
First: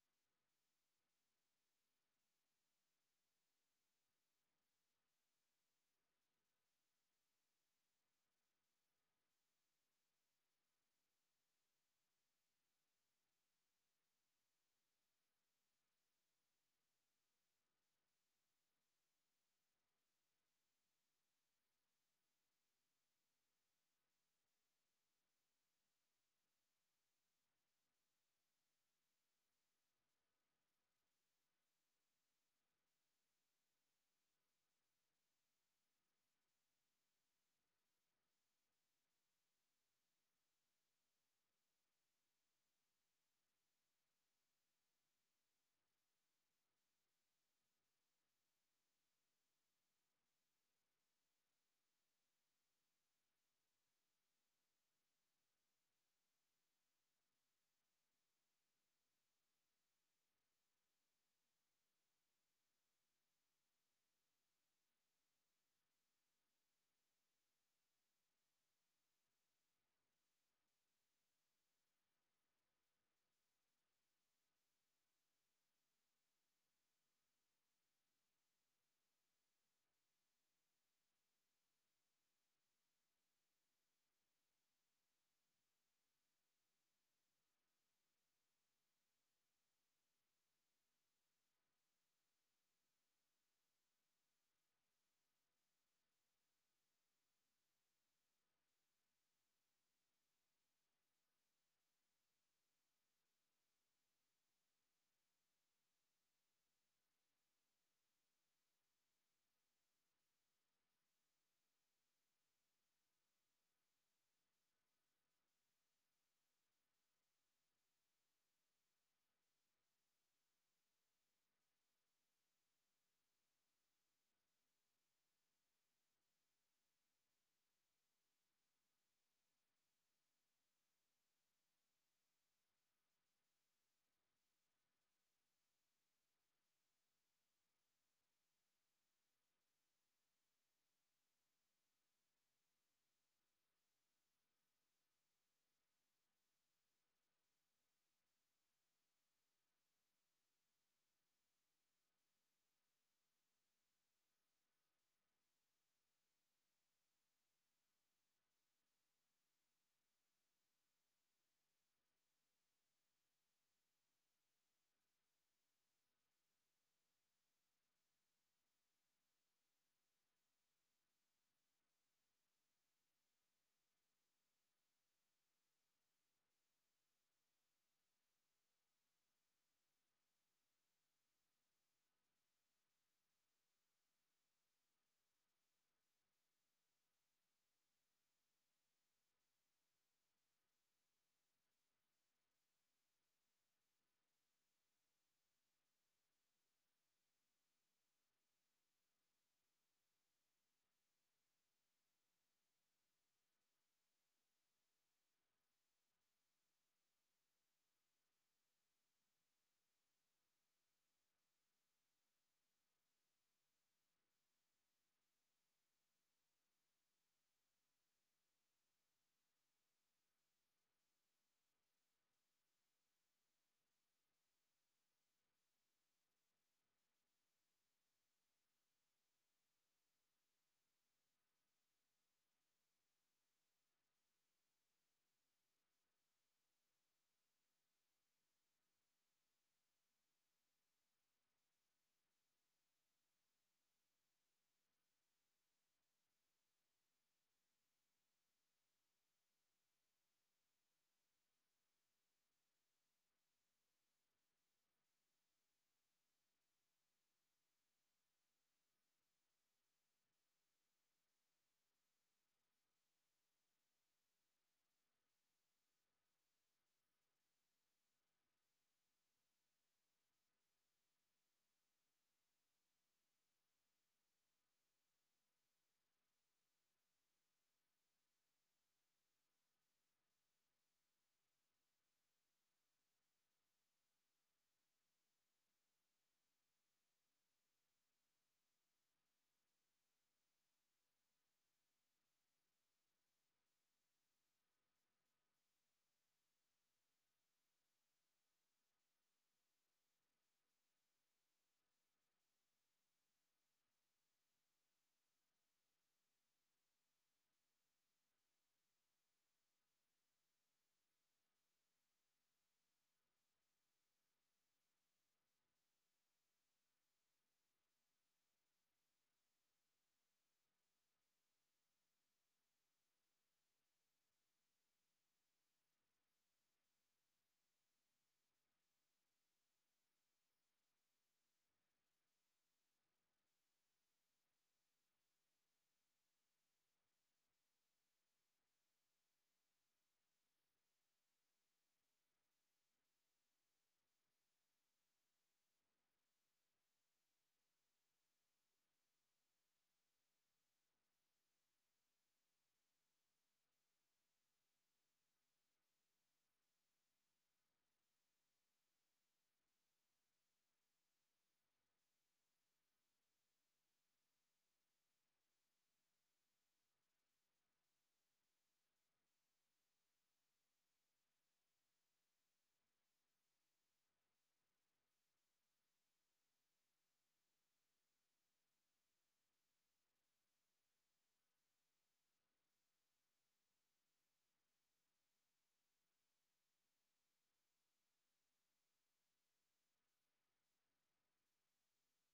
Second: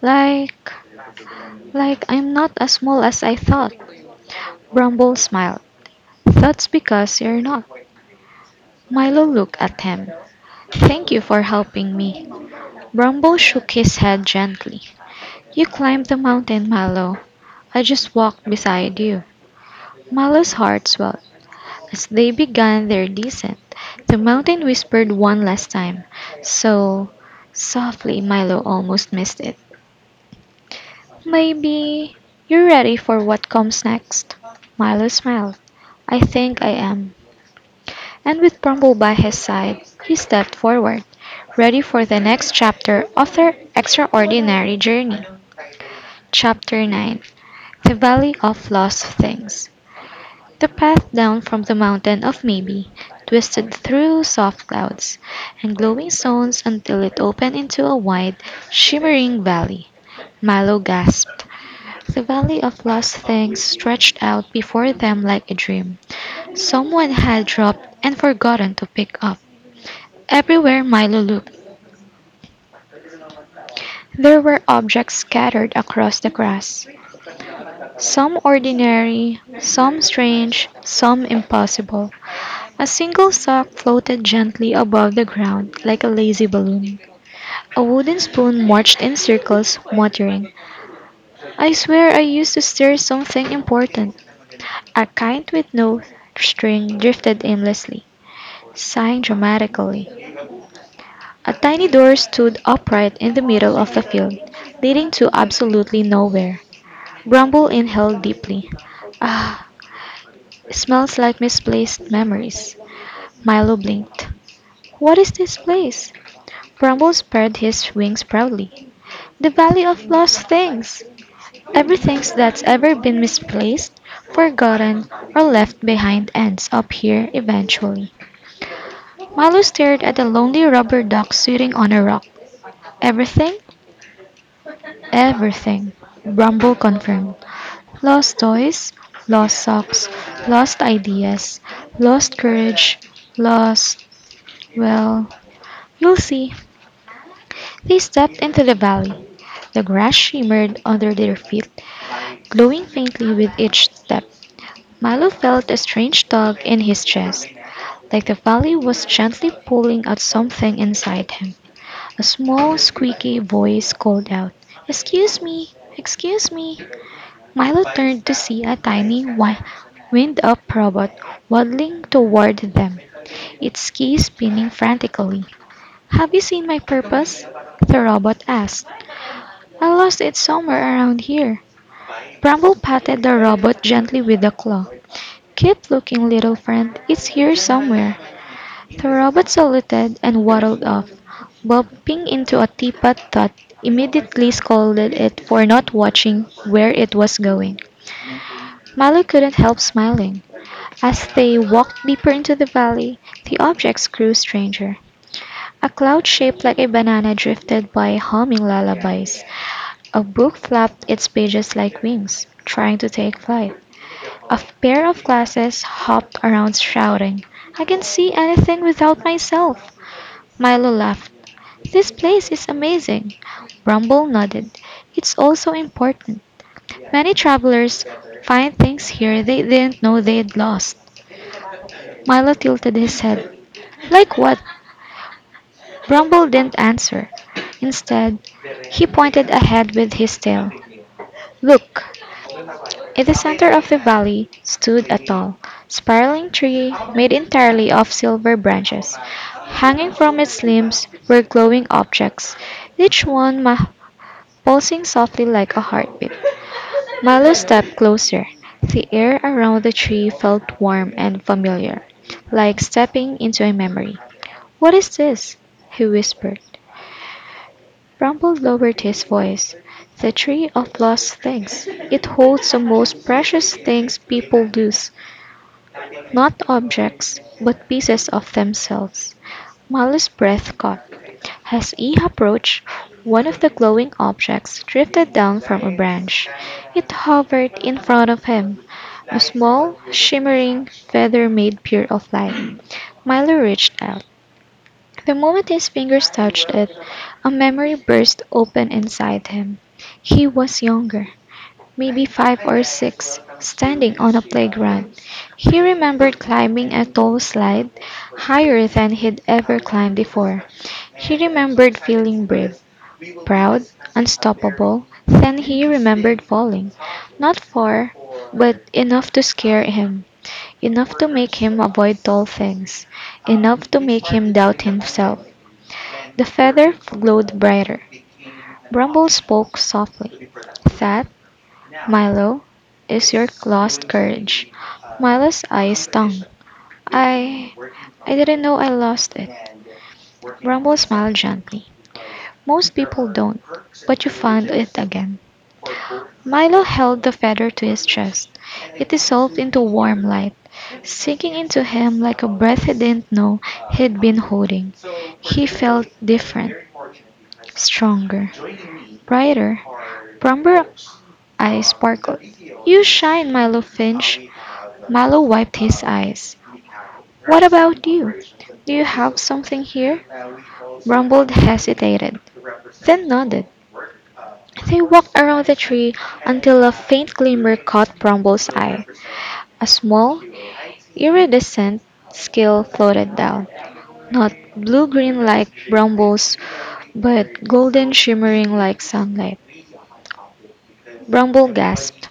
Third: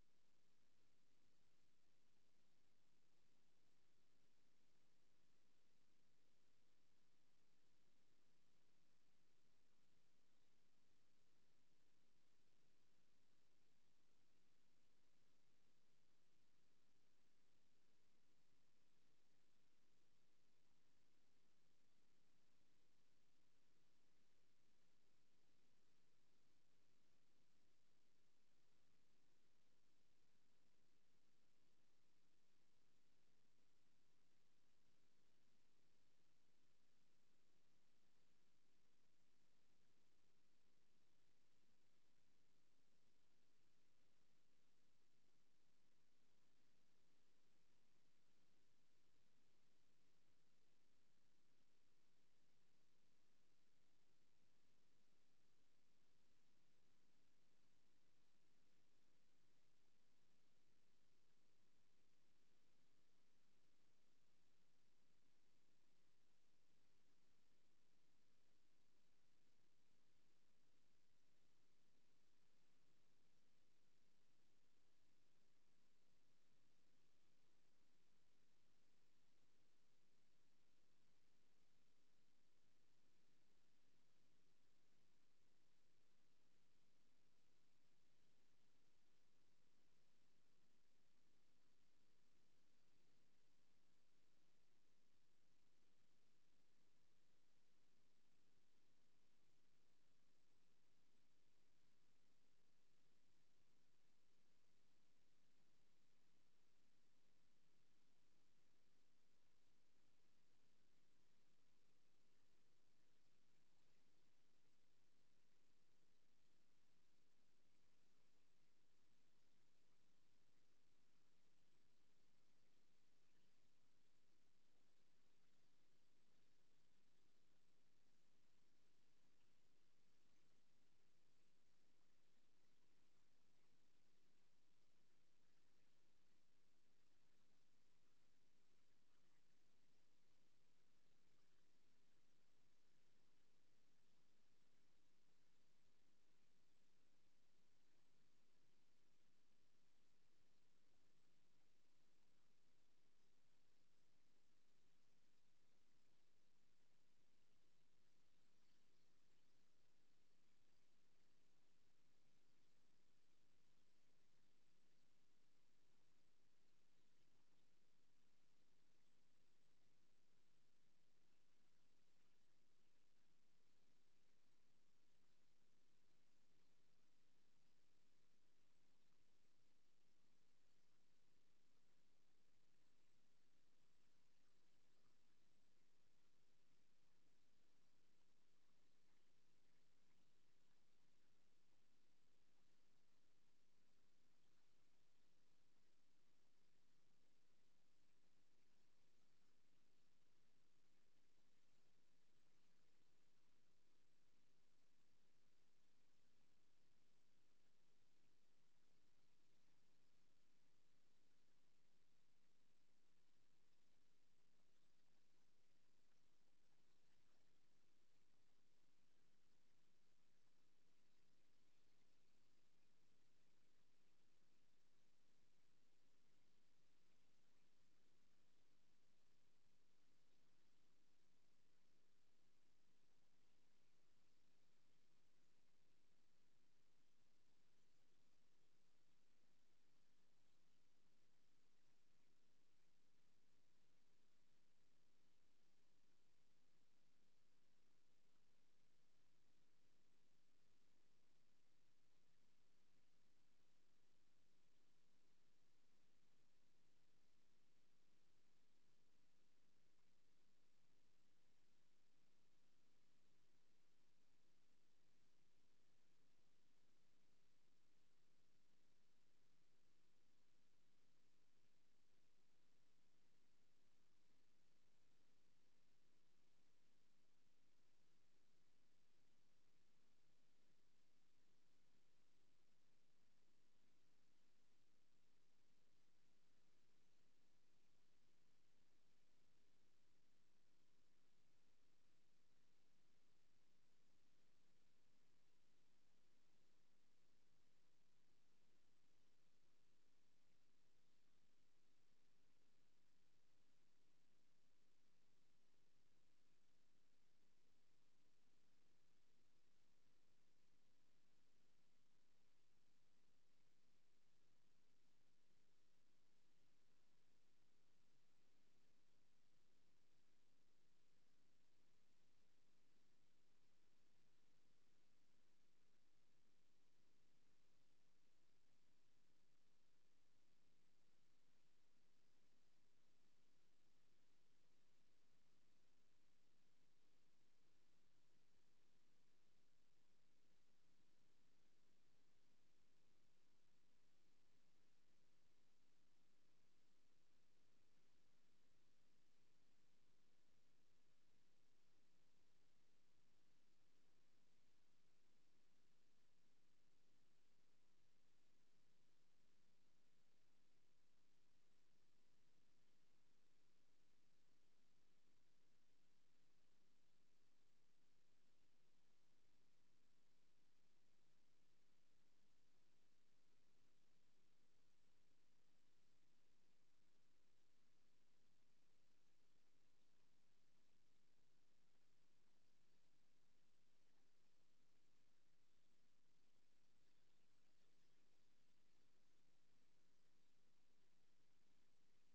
S1: Like like I'm not as small as I thought. Bumble smiled. That's because you're not. Milo looked at him. Thank you for helping me. Brumble shook his head gently. You climbed the mountain, Mallow. I just walked beside you. Mallow's heart swelled. As they began their descent, the mountain whispered one last time. So softly, Milo almost missed it. Maybe you're ready for what comes next. Milo smiled. I think I am. And with Brumble by his side, he stepped forward, ready for the next chapter of their extraordinary journey. Chapter 9. The Valley of Lost Things. The path down from the mountain of Maybe twisted through soft clouds and glowing stones until it opened into a wide, shimmering valley. Milo gasped. The Valley of Lost Things stretched out before them like a dream someone had dropped and forgotten to pick up. Everywhere Milo looked, there were objects scattered across the grass. Some ordinary, some strange, some impossible. A single sock floated gently above the ground like a lazy balloon. A wooden spoon marched in circles, muttering, I swear I used to stir something important. A kite with no string drifted aimlessly, sighing dramatically. A tiny door stood upright in the middle of the field, leading to absolutely nowhere. Bramble inhaled deeply. Ah! Smells like misplaced memories. Milo blinked. What is this place? Grumble spread his wings proudly. The Valley of Lost Things. Everything that's ever been misplaced, forgotten, or left behind ends up here eventually. Milo stared at a lonely rubber duck sitting on a rock. Everything? Everything, Brumble confirmed. Lost toys, lost socks, lost ideas, lost courage, lost, well, you'll see. They stepped into the valley. The grass shimmered under their feet, glowing faintly with each step. Milo felt a strange tug in his chest, like the valley was gently pulling at something inside him. A small, squeaky voice called out, excuse me! Excuse me! Milo turned to see a tiny, wind-up robot waddling toward them, its keys spinning frantically. Have you seen my purpose? The robot asked. I lost it somewhere around here. Bramble patted the robot gently with a claw. Keep looking, little friend. It's here somewhere. The robot saluted and waddled off, bumping into a teapot that immediately scolded it for not watching where it was going. Mallow couldn't help smiling. As they walked deeper into the valley, the objects grew stranger. A cloud shaped like a banana drifted by, humming lullabies. A book flapped its pages like wings, trying to take flight. A pair of glasses hopped around shouting, I can see anything without myself! Milo laughed. This place is amazing. Rumble nodded. It's also important. Many travelers find things here they didn't know they'd lost. Milo tilted his head. Like what? Rumble didn't answer. Instead, he pointed ahead with his tail. Look! In the center of the valley stood a tall, spiraling tree made entirely of silver branches. Hanging from its limbs were glowing objects, each one ma- pulsing softly like a heartbeat. Milo stepped closer. The air around the tree felt warm and familiar, like stepping into a memory. What is this? He whispered. Rumble lowered his voice. The Tree of Lost Things. It holds the most precious things people lose. Not objects, but pieces of themselves. Mallow's breath caught. As he approached, one of the glowing objects drifted down from a branch. It hovered in front of him, a small, shimmering feather made pure of light. Milo reached out. The moment his fingers touched it, a memory burst open inside him. He was younger, maybe five or six, standing on a playground. He remembered climbing a tall slide, higher than he'd ever climbed before. He remembered feeling brave, proud, unstoppable. Then he remembered falling. Not far, but enough to scare him, enough to make him avoid tall things, enough to make him doubt himself. The feather glowed brighter. Brumble spoke softly. That, Milo, is your lost courage. Milo's eyes stung. I. I didn't know I lost it. Brumble smiled gently. Most people don't, but you find it again. Milo held the feather to his chest. It dissolved into warm light, sinking into him like a breath he didn't know he'd been holding. He felt different, stronger, brighter. Remember, eyes sparkled. You shine, Milo Finch. Milo wiped his eyes. What about you? Do you have something here? Brumbold hesitated, then nodded. They walked around the tree until a faint glimmer caught Brumble's eye. A small, iridescent skill floated down, not blue-green like brambles, but golden, shimmering like sunlight. Bramble gasped.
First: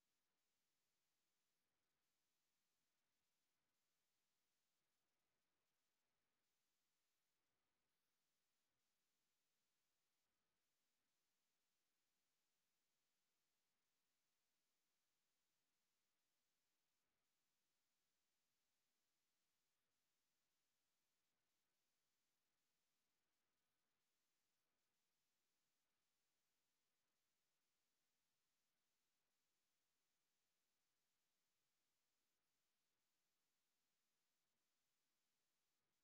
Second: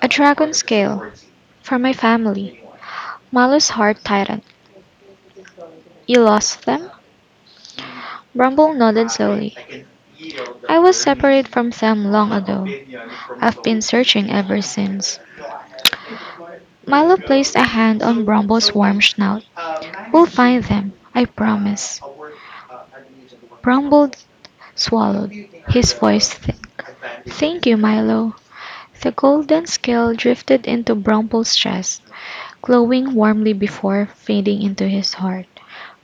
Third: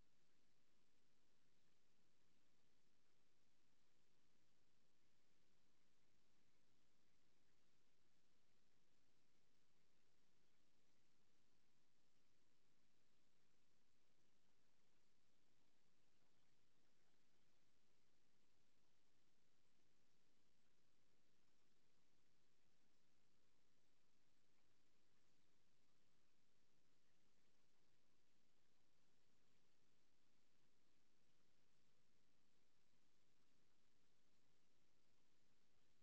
S1: A dragon scale. For my family. Malu's heart tightened. You lost them? Bramble nodded slowly. I was separated from them long ago. I've been searching ever since. Milo placed a hand on Brumble's warm snout. We'll find them, I promise. Brumble swallowed, his voice thick. Thank you, Milo. The golden scale drifted into Brumble's chest, glowing warmly before fading into his heart.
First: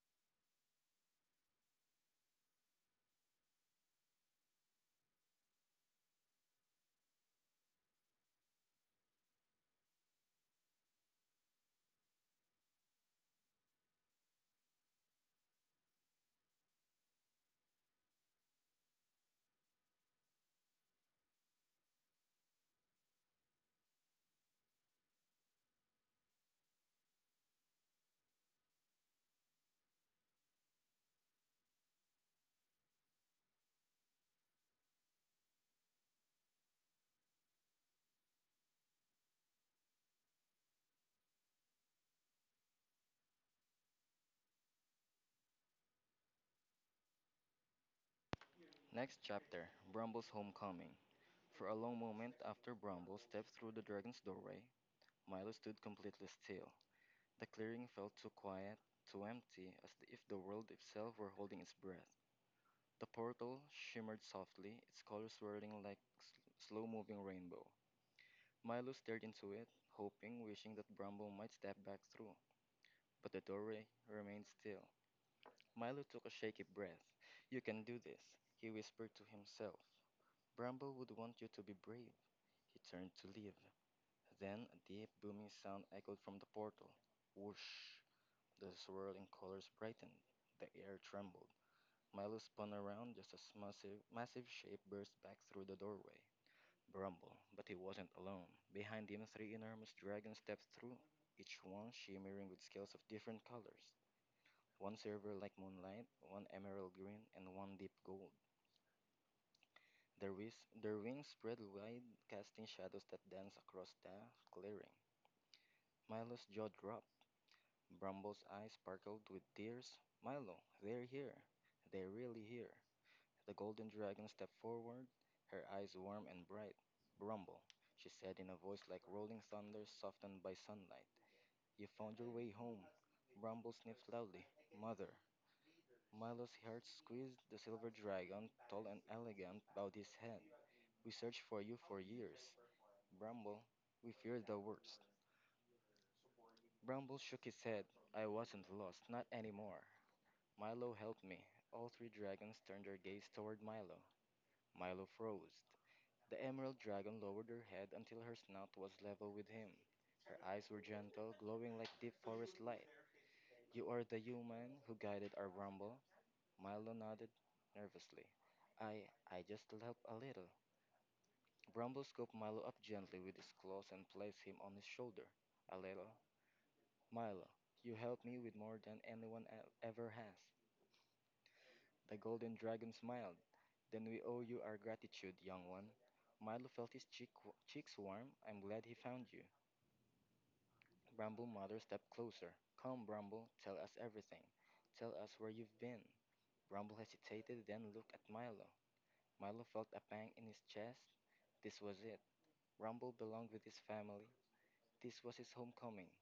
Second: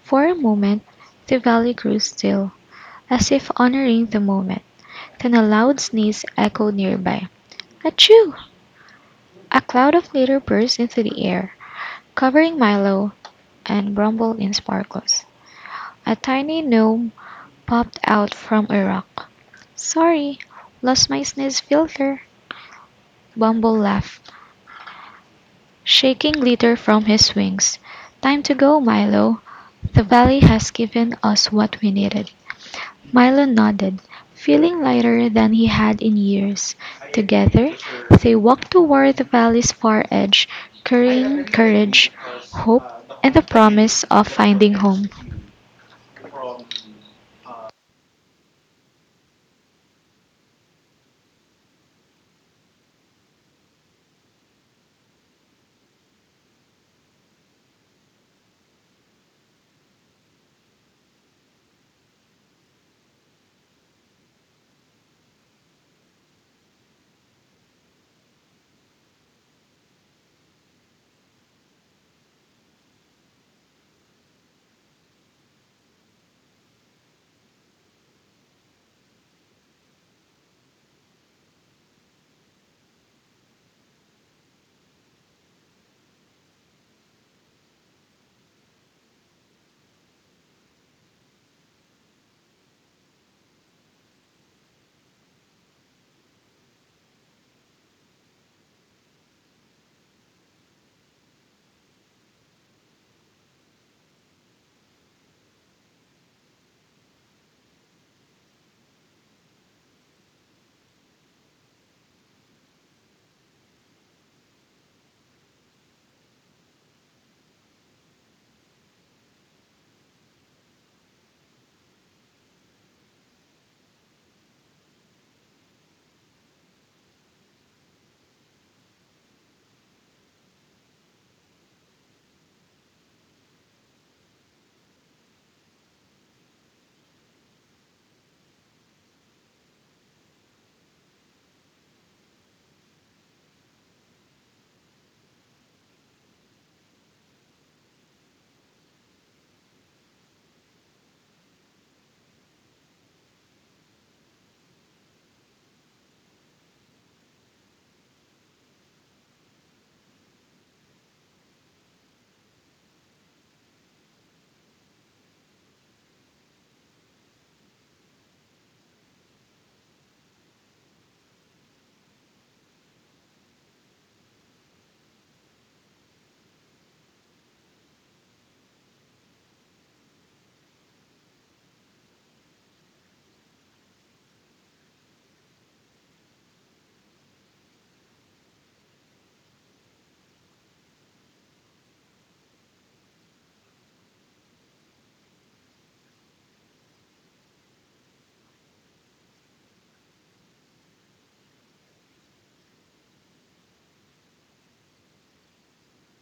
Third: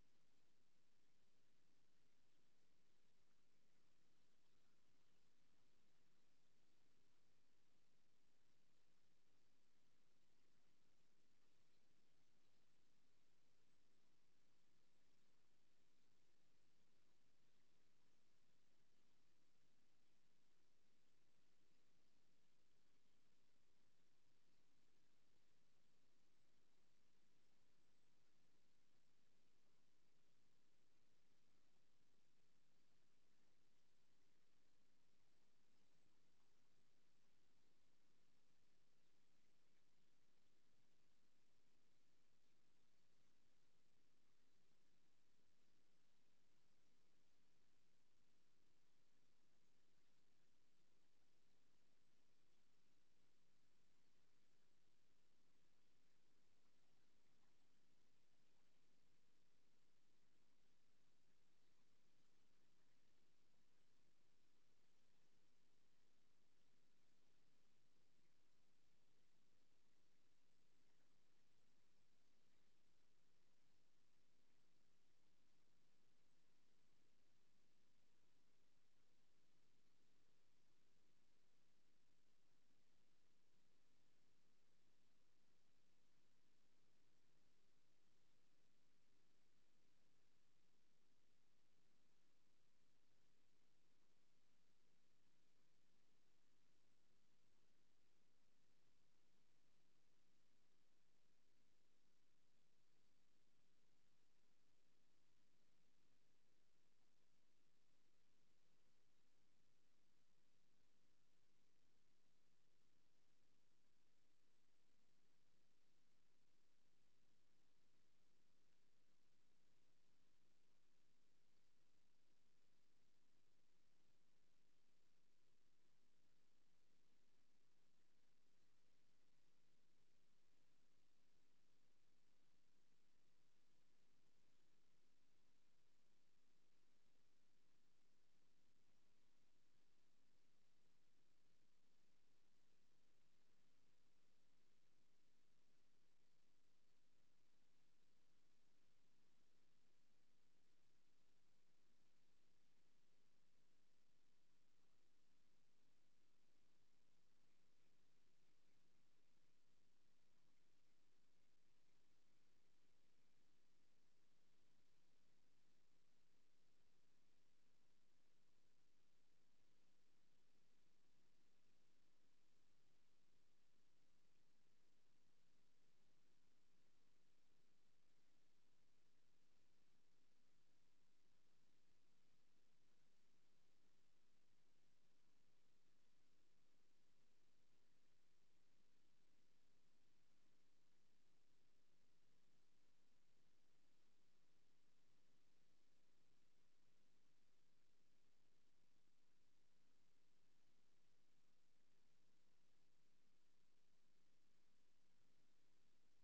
S1: For a moment, the valley grew still, as if honoring the moment. Then a loud sneeze echoed nearby. Achoo! A cloud of glitter burst into the air, covering Milo and rumble in sparkles. A tiny gnome popped out from a rock. Sorry, lost my sneeze filter. Bumble laughed, shaking glitter from his wings. Time to go, Milo. The valley has given us what we needed. Milo nodded, feeling lighter than he had in years. Together, they walked toward the valley's far edge, carrying courage, hope, and the promise of finding home.
S3: Next chapter: Brumble's Homecoming. For a long moment after Brumble stepped through the dragon's doorway, Milo stood completely still. The clearing felt too quiet, too empty, as if the world itself were holding its breath. The portal shimmered softly, its colors swirling like slow moving rainbow. Milo stared into it, hoping, wishing that Brumble might step back through. But the doorway remained still. Milo took a shaky breath. "You can do this," he whispered to himself. "Bramble would want you to be brave." He turned to leave. Then a deep, booming sound echoed from the portal. Whoosh! The swirling colors brightened. The air trembled. Milo spun around just as massive, massive shape burst back through the doorway. Brumble, but he wasn't alone. Behind him, three enormous dragons stepped through, each one shimmering with scales of different colors. One silver like moonlight, one emerald green, and one deep gold. Their wings spread wide, casting shadows that danced across the clearing. Milo's jaw dropped. Brumble's eyes sparkled with tears. "Milo, they're here. They're really here." The golden dragon stepped forward, her eyes warm and bright. "Brumble," she said in a voice like rolling thunder softened by sunlight. "You found your way home." Brumble sniffed loudly. "Mother." Milo's heart squeezed. The silver dragon, tall and elegant, bowed his head. "We searched for you for years. Brumble, we feared the worst." Brumble shook his head. "I wasn't lost, not anymore. Milo helped me." All three dragons turned their gaze toward Milo. Milo froze. The emerald dragon lowered her head until her snout was level with him. Her eyes were gentle, glowing like deep forest light. "You are the human who guided our rumble." Milo nodded nervously. I just help a little." Brumble scooped Milo up gently with his claws and placed him on his shoulder. "A little. Milo, you helped me with more than anyone ever has." The golden dragon smiled. "Then we owe you our gratitude, young one." Milo felt his cheeks warm. "I'm glad he found you." Bramble Mother stepped closer. "Come, Bramble, tell us everything. Tell us where you've been." Bramble hesitated, then looked at Milo. Milo felt a pang in his chest. This was it. Bramble belonged with his family. This was his homecoming.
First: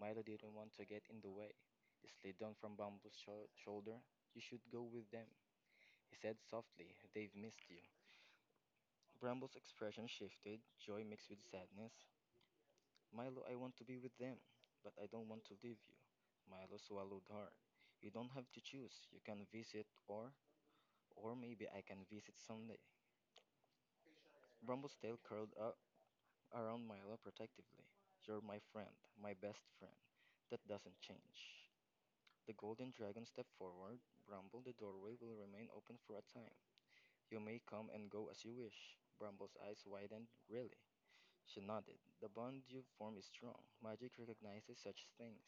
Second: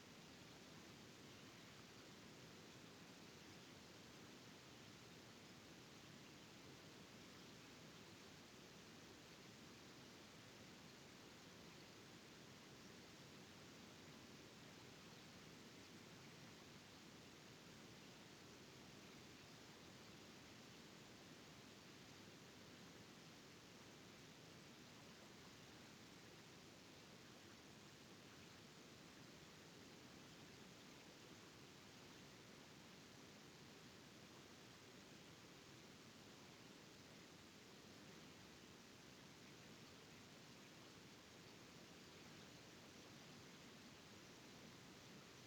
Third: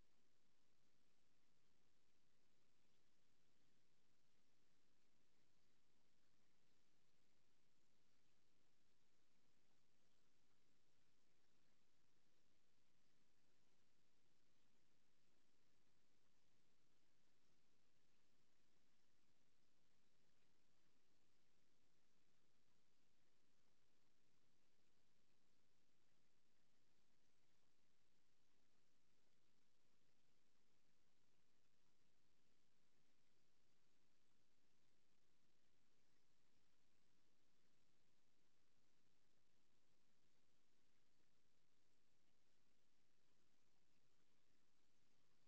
S3: Milo didn't want to get in the way. He slid down from Bramble's shoulder. "You should go with them," he said softly. "They've missed you." Bramble's expression shifted, joy mixed with sadness. "Milo, I want to be with them, but I don't want to leave you." Milo swallowed hard. "You don't have to choose. You can visit, or maybe I can visit someday." Bramble's tail curled up around Milo protectively. "You're my friend, my best friend. That doesn't change." The golden dragon stepped forward. "Bramble, the doorway will remain open for a time. You may come and go as you wish." Bramble's eyes widened. "Really?" She nodded. "The bond you form is strong. Magic recognizes such things."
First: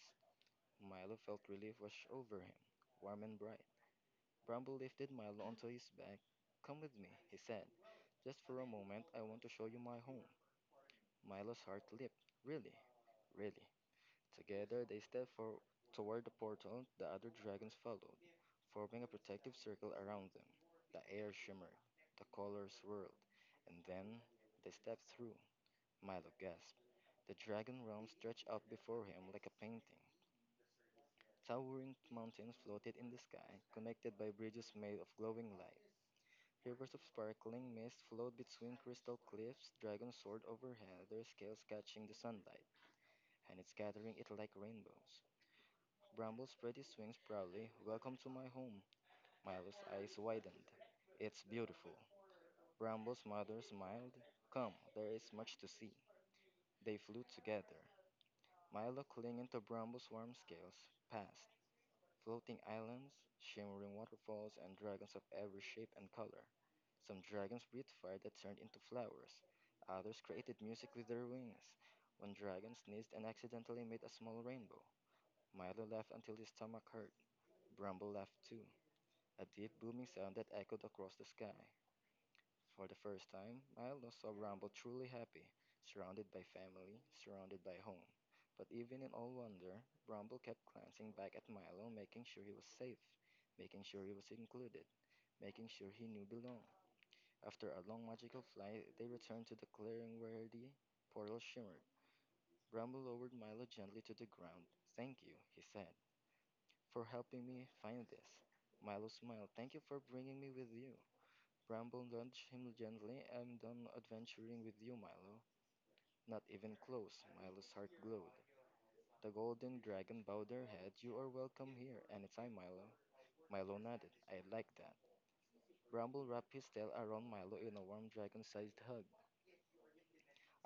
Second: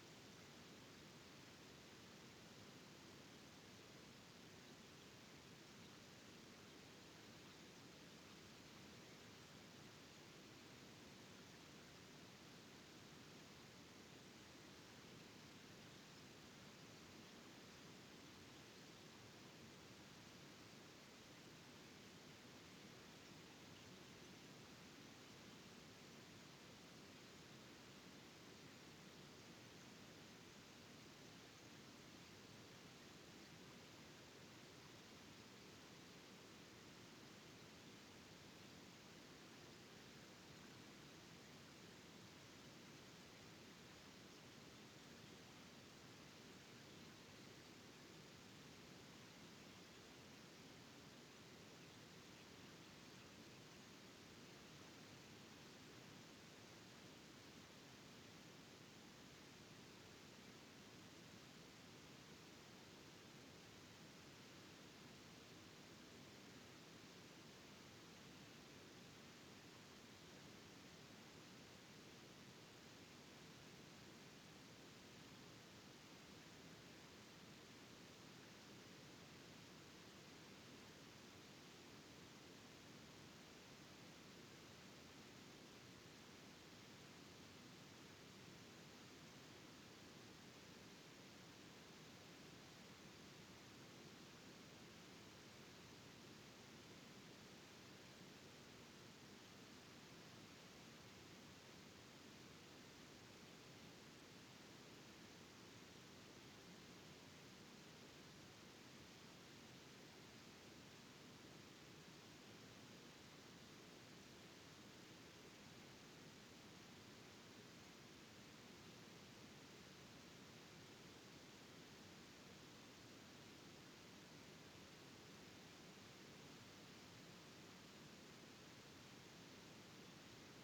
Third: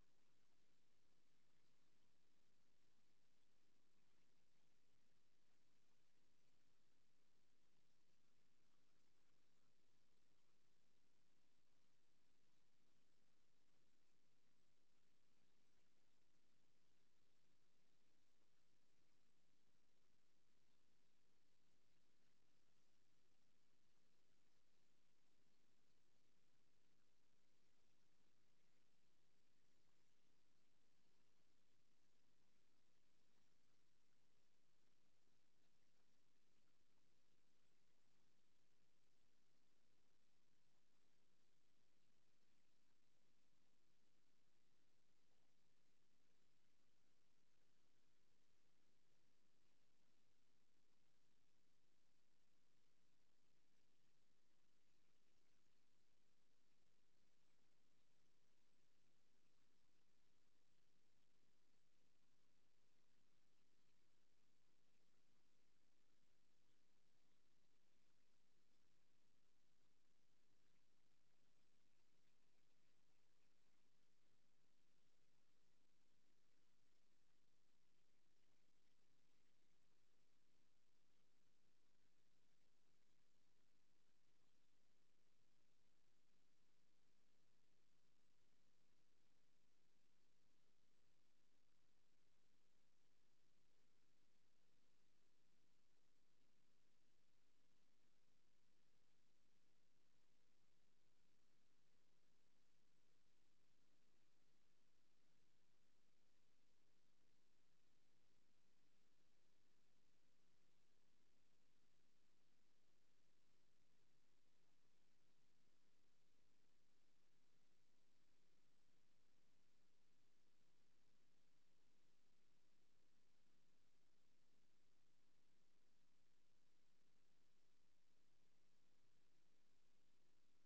S3: Milo felt relief wash over him, warm and bright. Bramble lifted Milo onto his back. "Come with me," he said. "Just for a moment, I want to show you my home." Milo's heart leaped. "Really?" "Really." Together, they stepped toward the portal. The other dragons followed, forming a protective circle around them. The air shimmered, the colors swirled, and then they stepped through. Milo gasped. The dragon realm stretched out before him like a painting. Towering mountains floated in the sky, connected by bridges made of glowing light. Rivers of sparkling mist flowed between crystal cliffs. Dragons soared overhead, their scales catching the sunlight, and it's scattering it like rainbows. Bramble spread his wings proudly. "Welcome to my home." Milo's eyes widened. "It's beautiful." Bramble's mother smiled. "Come, there is much to see." They flew together, Milo clinging to Brumbo's warm scales, past floating islands, shimmering waterfalls, and dragons of every shape and color. Some dragons breathed fire that turned into flowers, others created music with their wings. One dragon sneezed and accidentally made a small rainbow. Milo laughed until his stomach hurt. Brumbo laughed too, a deep booming sound that echoed across the sky. For the first time, Milo saw Rumble truly happy, surrounded by family, surrounded by home. But even in all wonder, Rumble kept glancing back at Milo, making sure he was safe, making sure he was included, making sure he knew belong. After a long magical flight, they returned to the clearing where the portal shimmered. Rumble lowered Milo gently to the ground. "Thank you," he said, "for helping me find this." Milo smiled. "Thank you for bringing me with you." Bramble nudged him gently. "I'm done adventuring with you, Milo. Not even close." Milo's heart glowed. The golden dragon bowed their head. "You are welcome here, anytime, Milo." Milo nodded. "I like that." Bramble wrapped his tail around Milo in a warm dragon-sized hug.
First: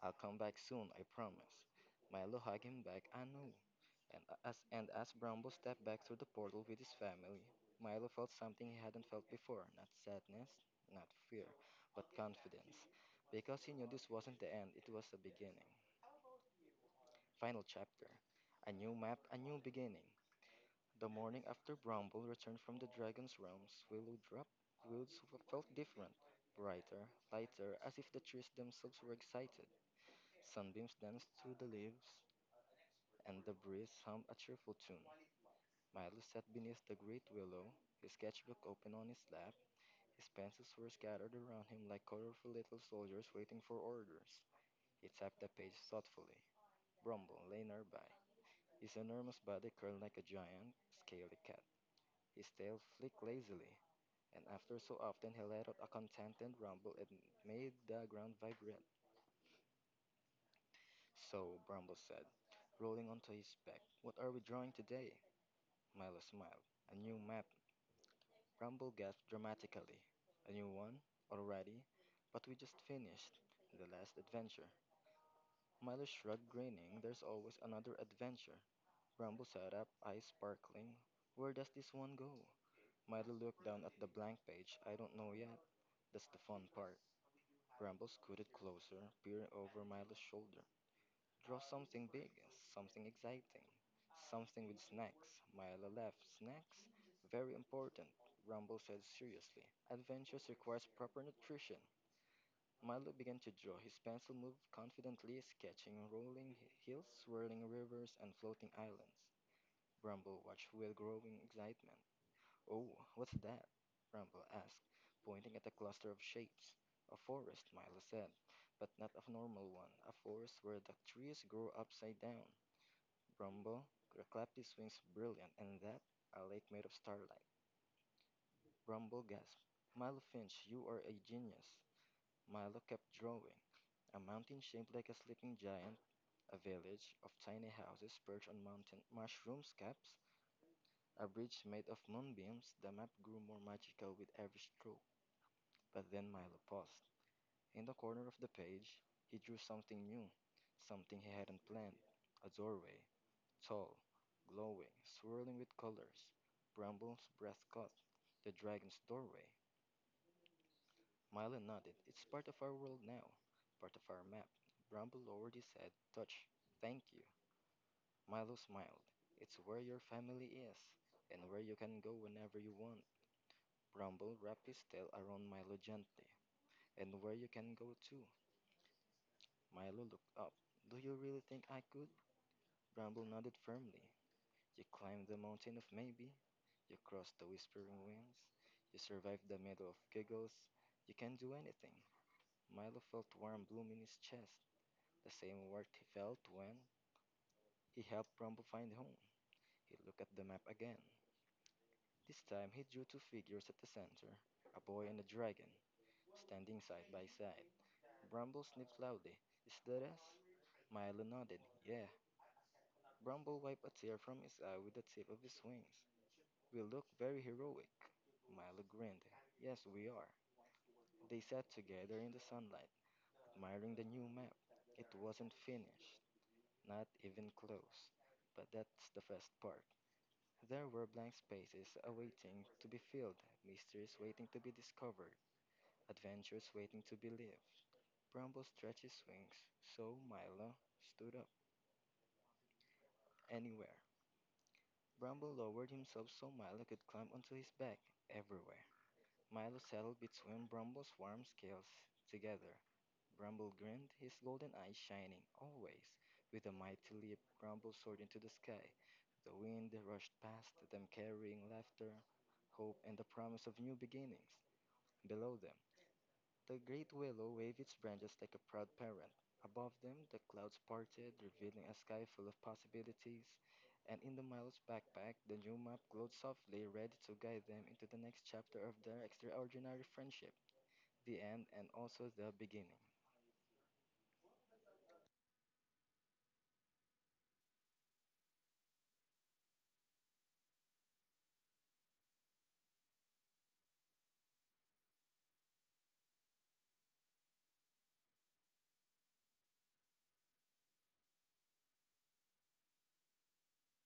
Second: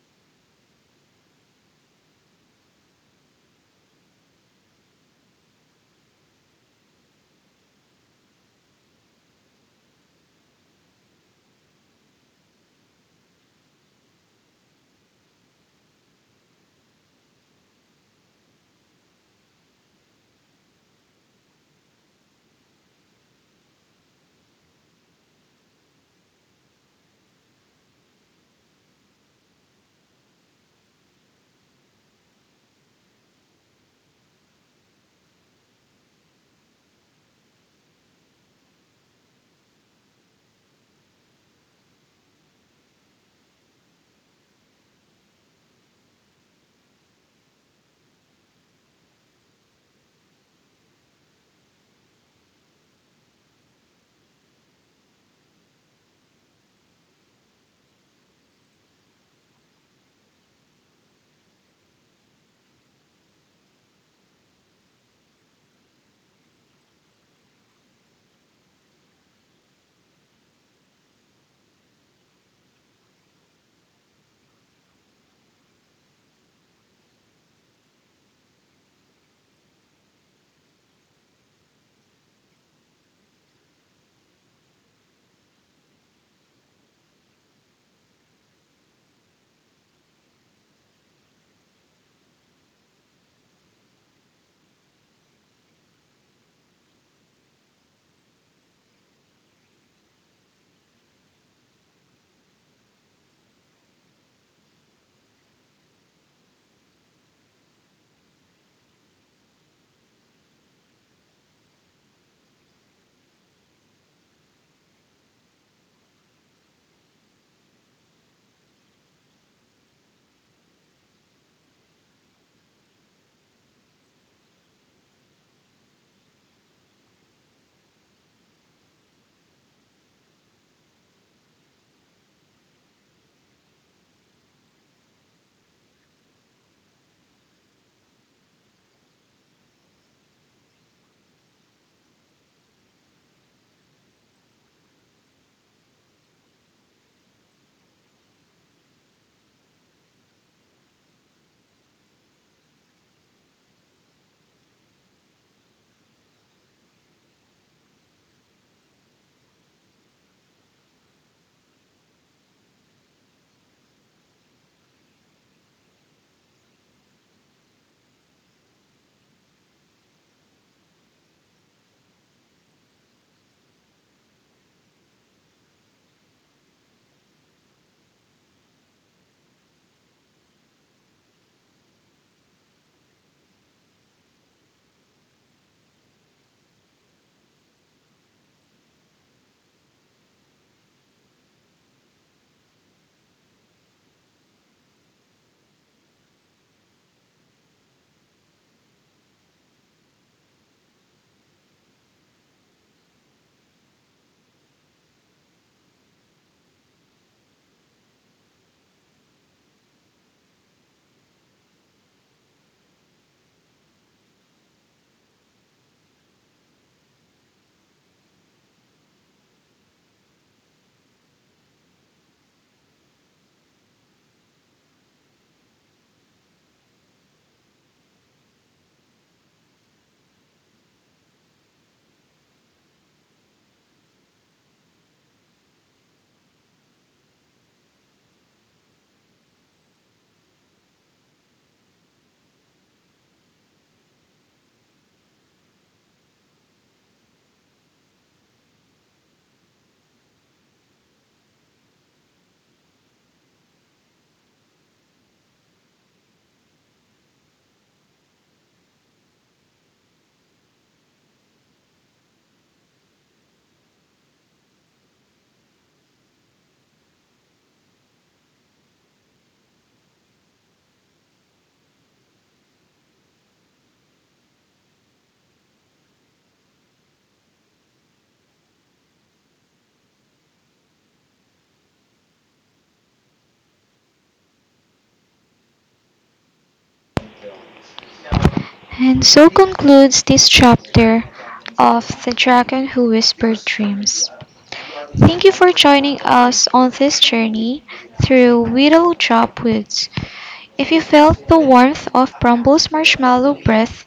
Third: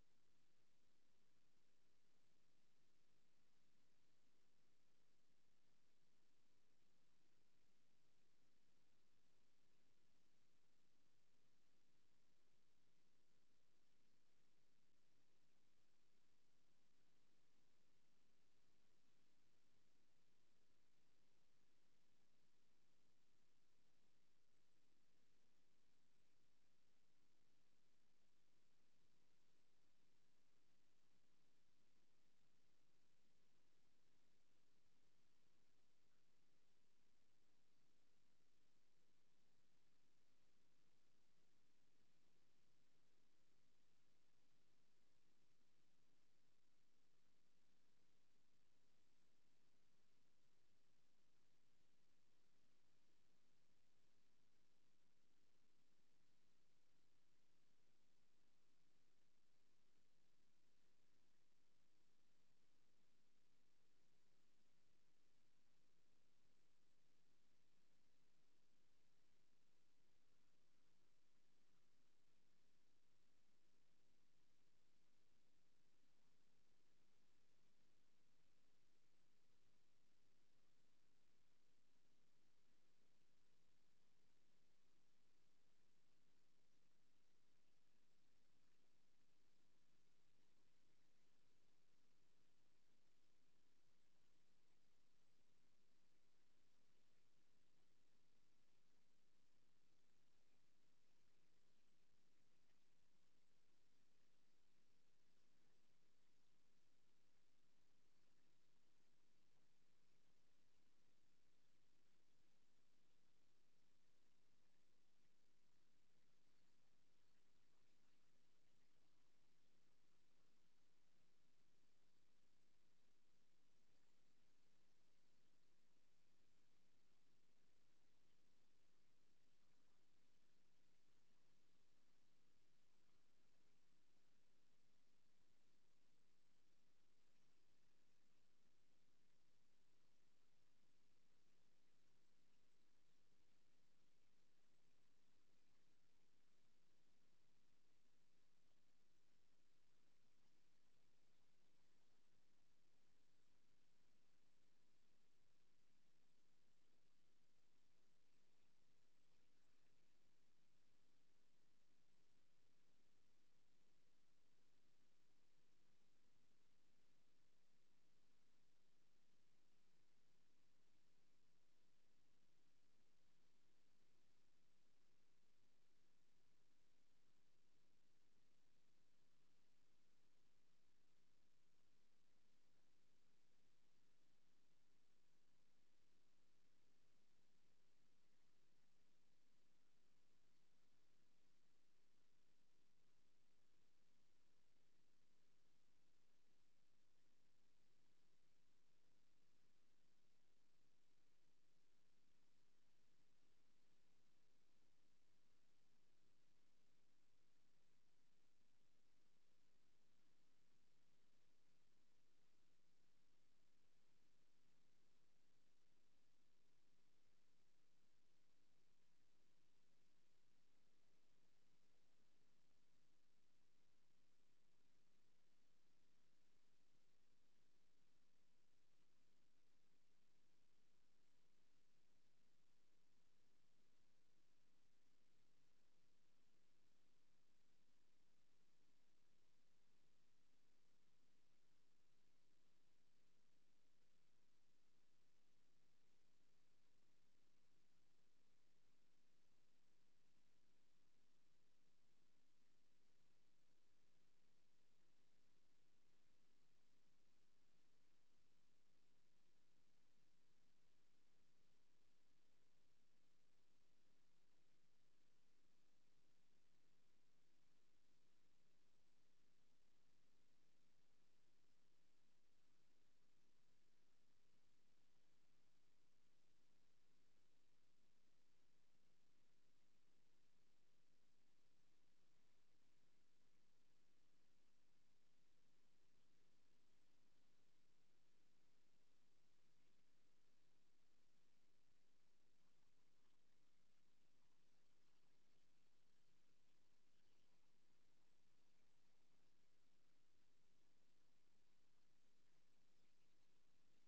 S3: "I'll come back soon, I promise." Milo hugged him back. "I know." And as Bramble stepped back through the portal with his family, Milo felt something he hadn't felt before, not sadness, not fear, but confidence. Because he knew this wasn't the end, it was a beginning. Final chapter. A new map, a new beginning. The morning after Bramble returned from the dragon's realms, Willow dropped. Wills felt different, brighter, lighter, as if the trees themselves were excited. Sunbeams danced through the leaves, and the breeze hummed a cheerful tune. Milo sat beneath the great willow, his sketchbook open on his lap. His pencils were scattered around him like colorful little soldiers waiting for orders. He tapped the page thoughtfully. Brumble lay nearby, his enormous body curled like a giant, scaly cat. His tail flicked lazily, and after so often he let out a contented rumble and made the ground vibrate. "So," Brumble said, rolling onto his back, "what are we drawing today?" Milo smiled. "A new map." Rumble gasped dramatically. "A new one? Already? But we just finished. The last adventure." Milo shrugged, grinning. "There's always another adventure." Rumble sat up, eyes sparkling. "Where does this one go?" Milo looked down at the blank page. "I don't know yet. That's the fun part." Rumble scooted closer, peering over Milo's shoulder. "Draw something big, something exciting, something with snacks." Myla laughed. "Snacks?" "Very important," Rumble said seriously. "Adventures requires proper nutrition." Milo began to draw. His pencil moved confidently, sketching rolling hills, swirling rivers, and floating islands. Rumble watched with growing excitement. "Oh, what's that?" Rumble asked, pointing at a cluster of shapes. "A forest," Milo said, "but not a normal one, a forest where the trees grow upside down." Brumble clapped his wings. "Brilliant! And that, a lake made of starlight." Brumble gasped, "Milo Finch, you are a genius." Milo kept drawing. A mountain shaped like a sleeping giant, a village of tiny houses perched on mountain mushrooms caps, a bridge made of moonbeams. The map grew more magical with every stroke. But then Milo paused. In the corner of the page, he drew something new, something he hadn't planned. A doorway. Tall, glowing, swirling with colors. Bramble's breath caught. "The dragon's doorway." Milo nodded. "It's part of our world now. Part of our map." Bramble lowered his head. "Touch. Thank you." Milo smiled. "It's where your family is, and where you can go whenever you want." Bramble wrapped his tail around Milo gently. "And where you can go too." Milo looked up. "Do you really think I could?" Bramble nodded firmly. "You climbed the mountain of maybe. You cross the whispering winds. You survive the middle of giggles. You can do anything." Milo felt warm bloom in his chest, the same warmth he felt when he helped Rumble find home. He looked at the map again. This time he drew two figures at the center, a boy and a dragon, standing side by side. Brumble sniffed loudly. "Is that us?" Milo nodded. "Yeah." Brumble wiped a tear from his eye with the tip of his wings. "We look very heroic." Milo grinned. "Yes, we are." They sat together in the sunlight, admiring the new map. It wasn't finished, not even close. But that's the best part. There were blank spaces awaiting to be filled, mysteries waiting to be discovered, adventures waiting to be lived. Bramble stretched his wings, so Milo stood up. "Anywhere." Bramble lowered himself so Milo could climb onto his back. "Everywhere." Milo settled between Bramble's warm scales. "Together." Bramble grinned, his golden eyes shining. "Always." With a mighty leap, Bramble soared into the sky. The wind rushed past them, carrying laughter, hope, and the promise of new beginnings. Below them, the great willow waved its branches like a proud parent. Above them, the clouds parted, revealing a sky full of possibilities. And in the Milo's backpack, the new map glowed softly, ready to guide them into the next chapter of their extraordinary friendship, the end and also the beginning.
S1: And so concludes this chapter of The Dragon Who Whispered Dreams. Thank you for joining us on this journey through Willow Drop Woods. If you felt the warmth of Brumble's marshmallow breath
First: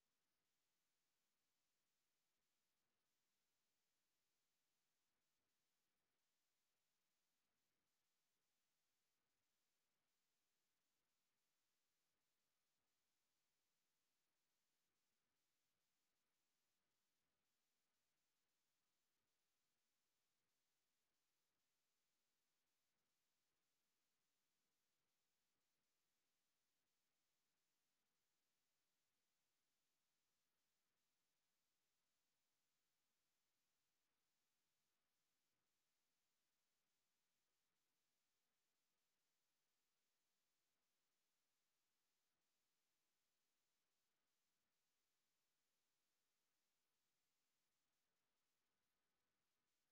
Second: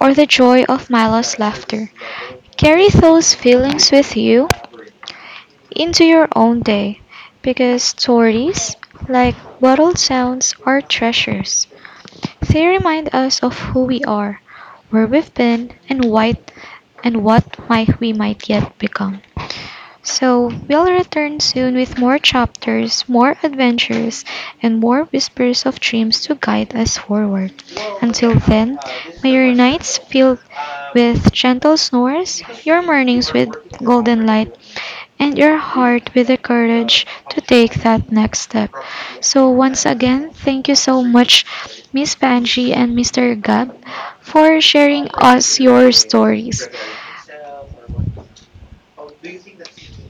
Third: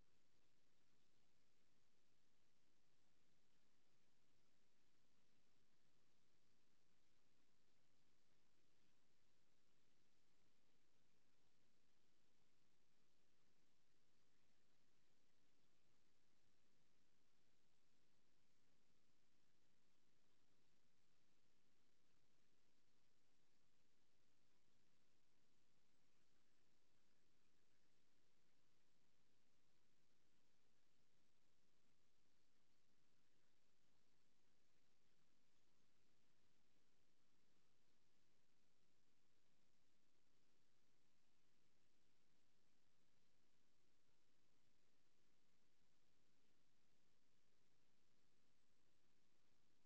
S1: or the joy of Milo's laughter, carry those feelings with you into your own day, because stories, like bottled sounds, are treasures. They remind us of who we are, where we've been, and why, and what might we might yet become. So we'll return soon with more chapters, more adventures, and more whispers of dreams to guide us forward. Until then, may your nights filled with gentle snores, your mornings with golden light, and your heart with the courage to take that next step. So, once again, thank you so much, Miss Panji and Mr. Gab, for sharing us your stories.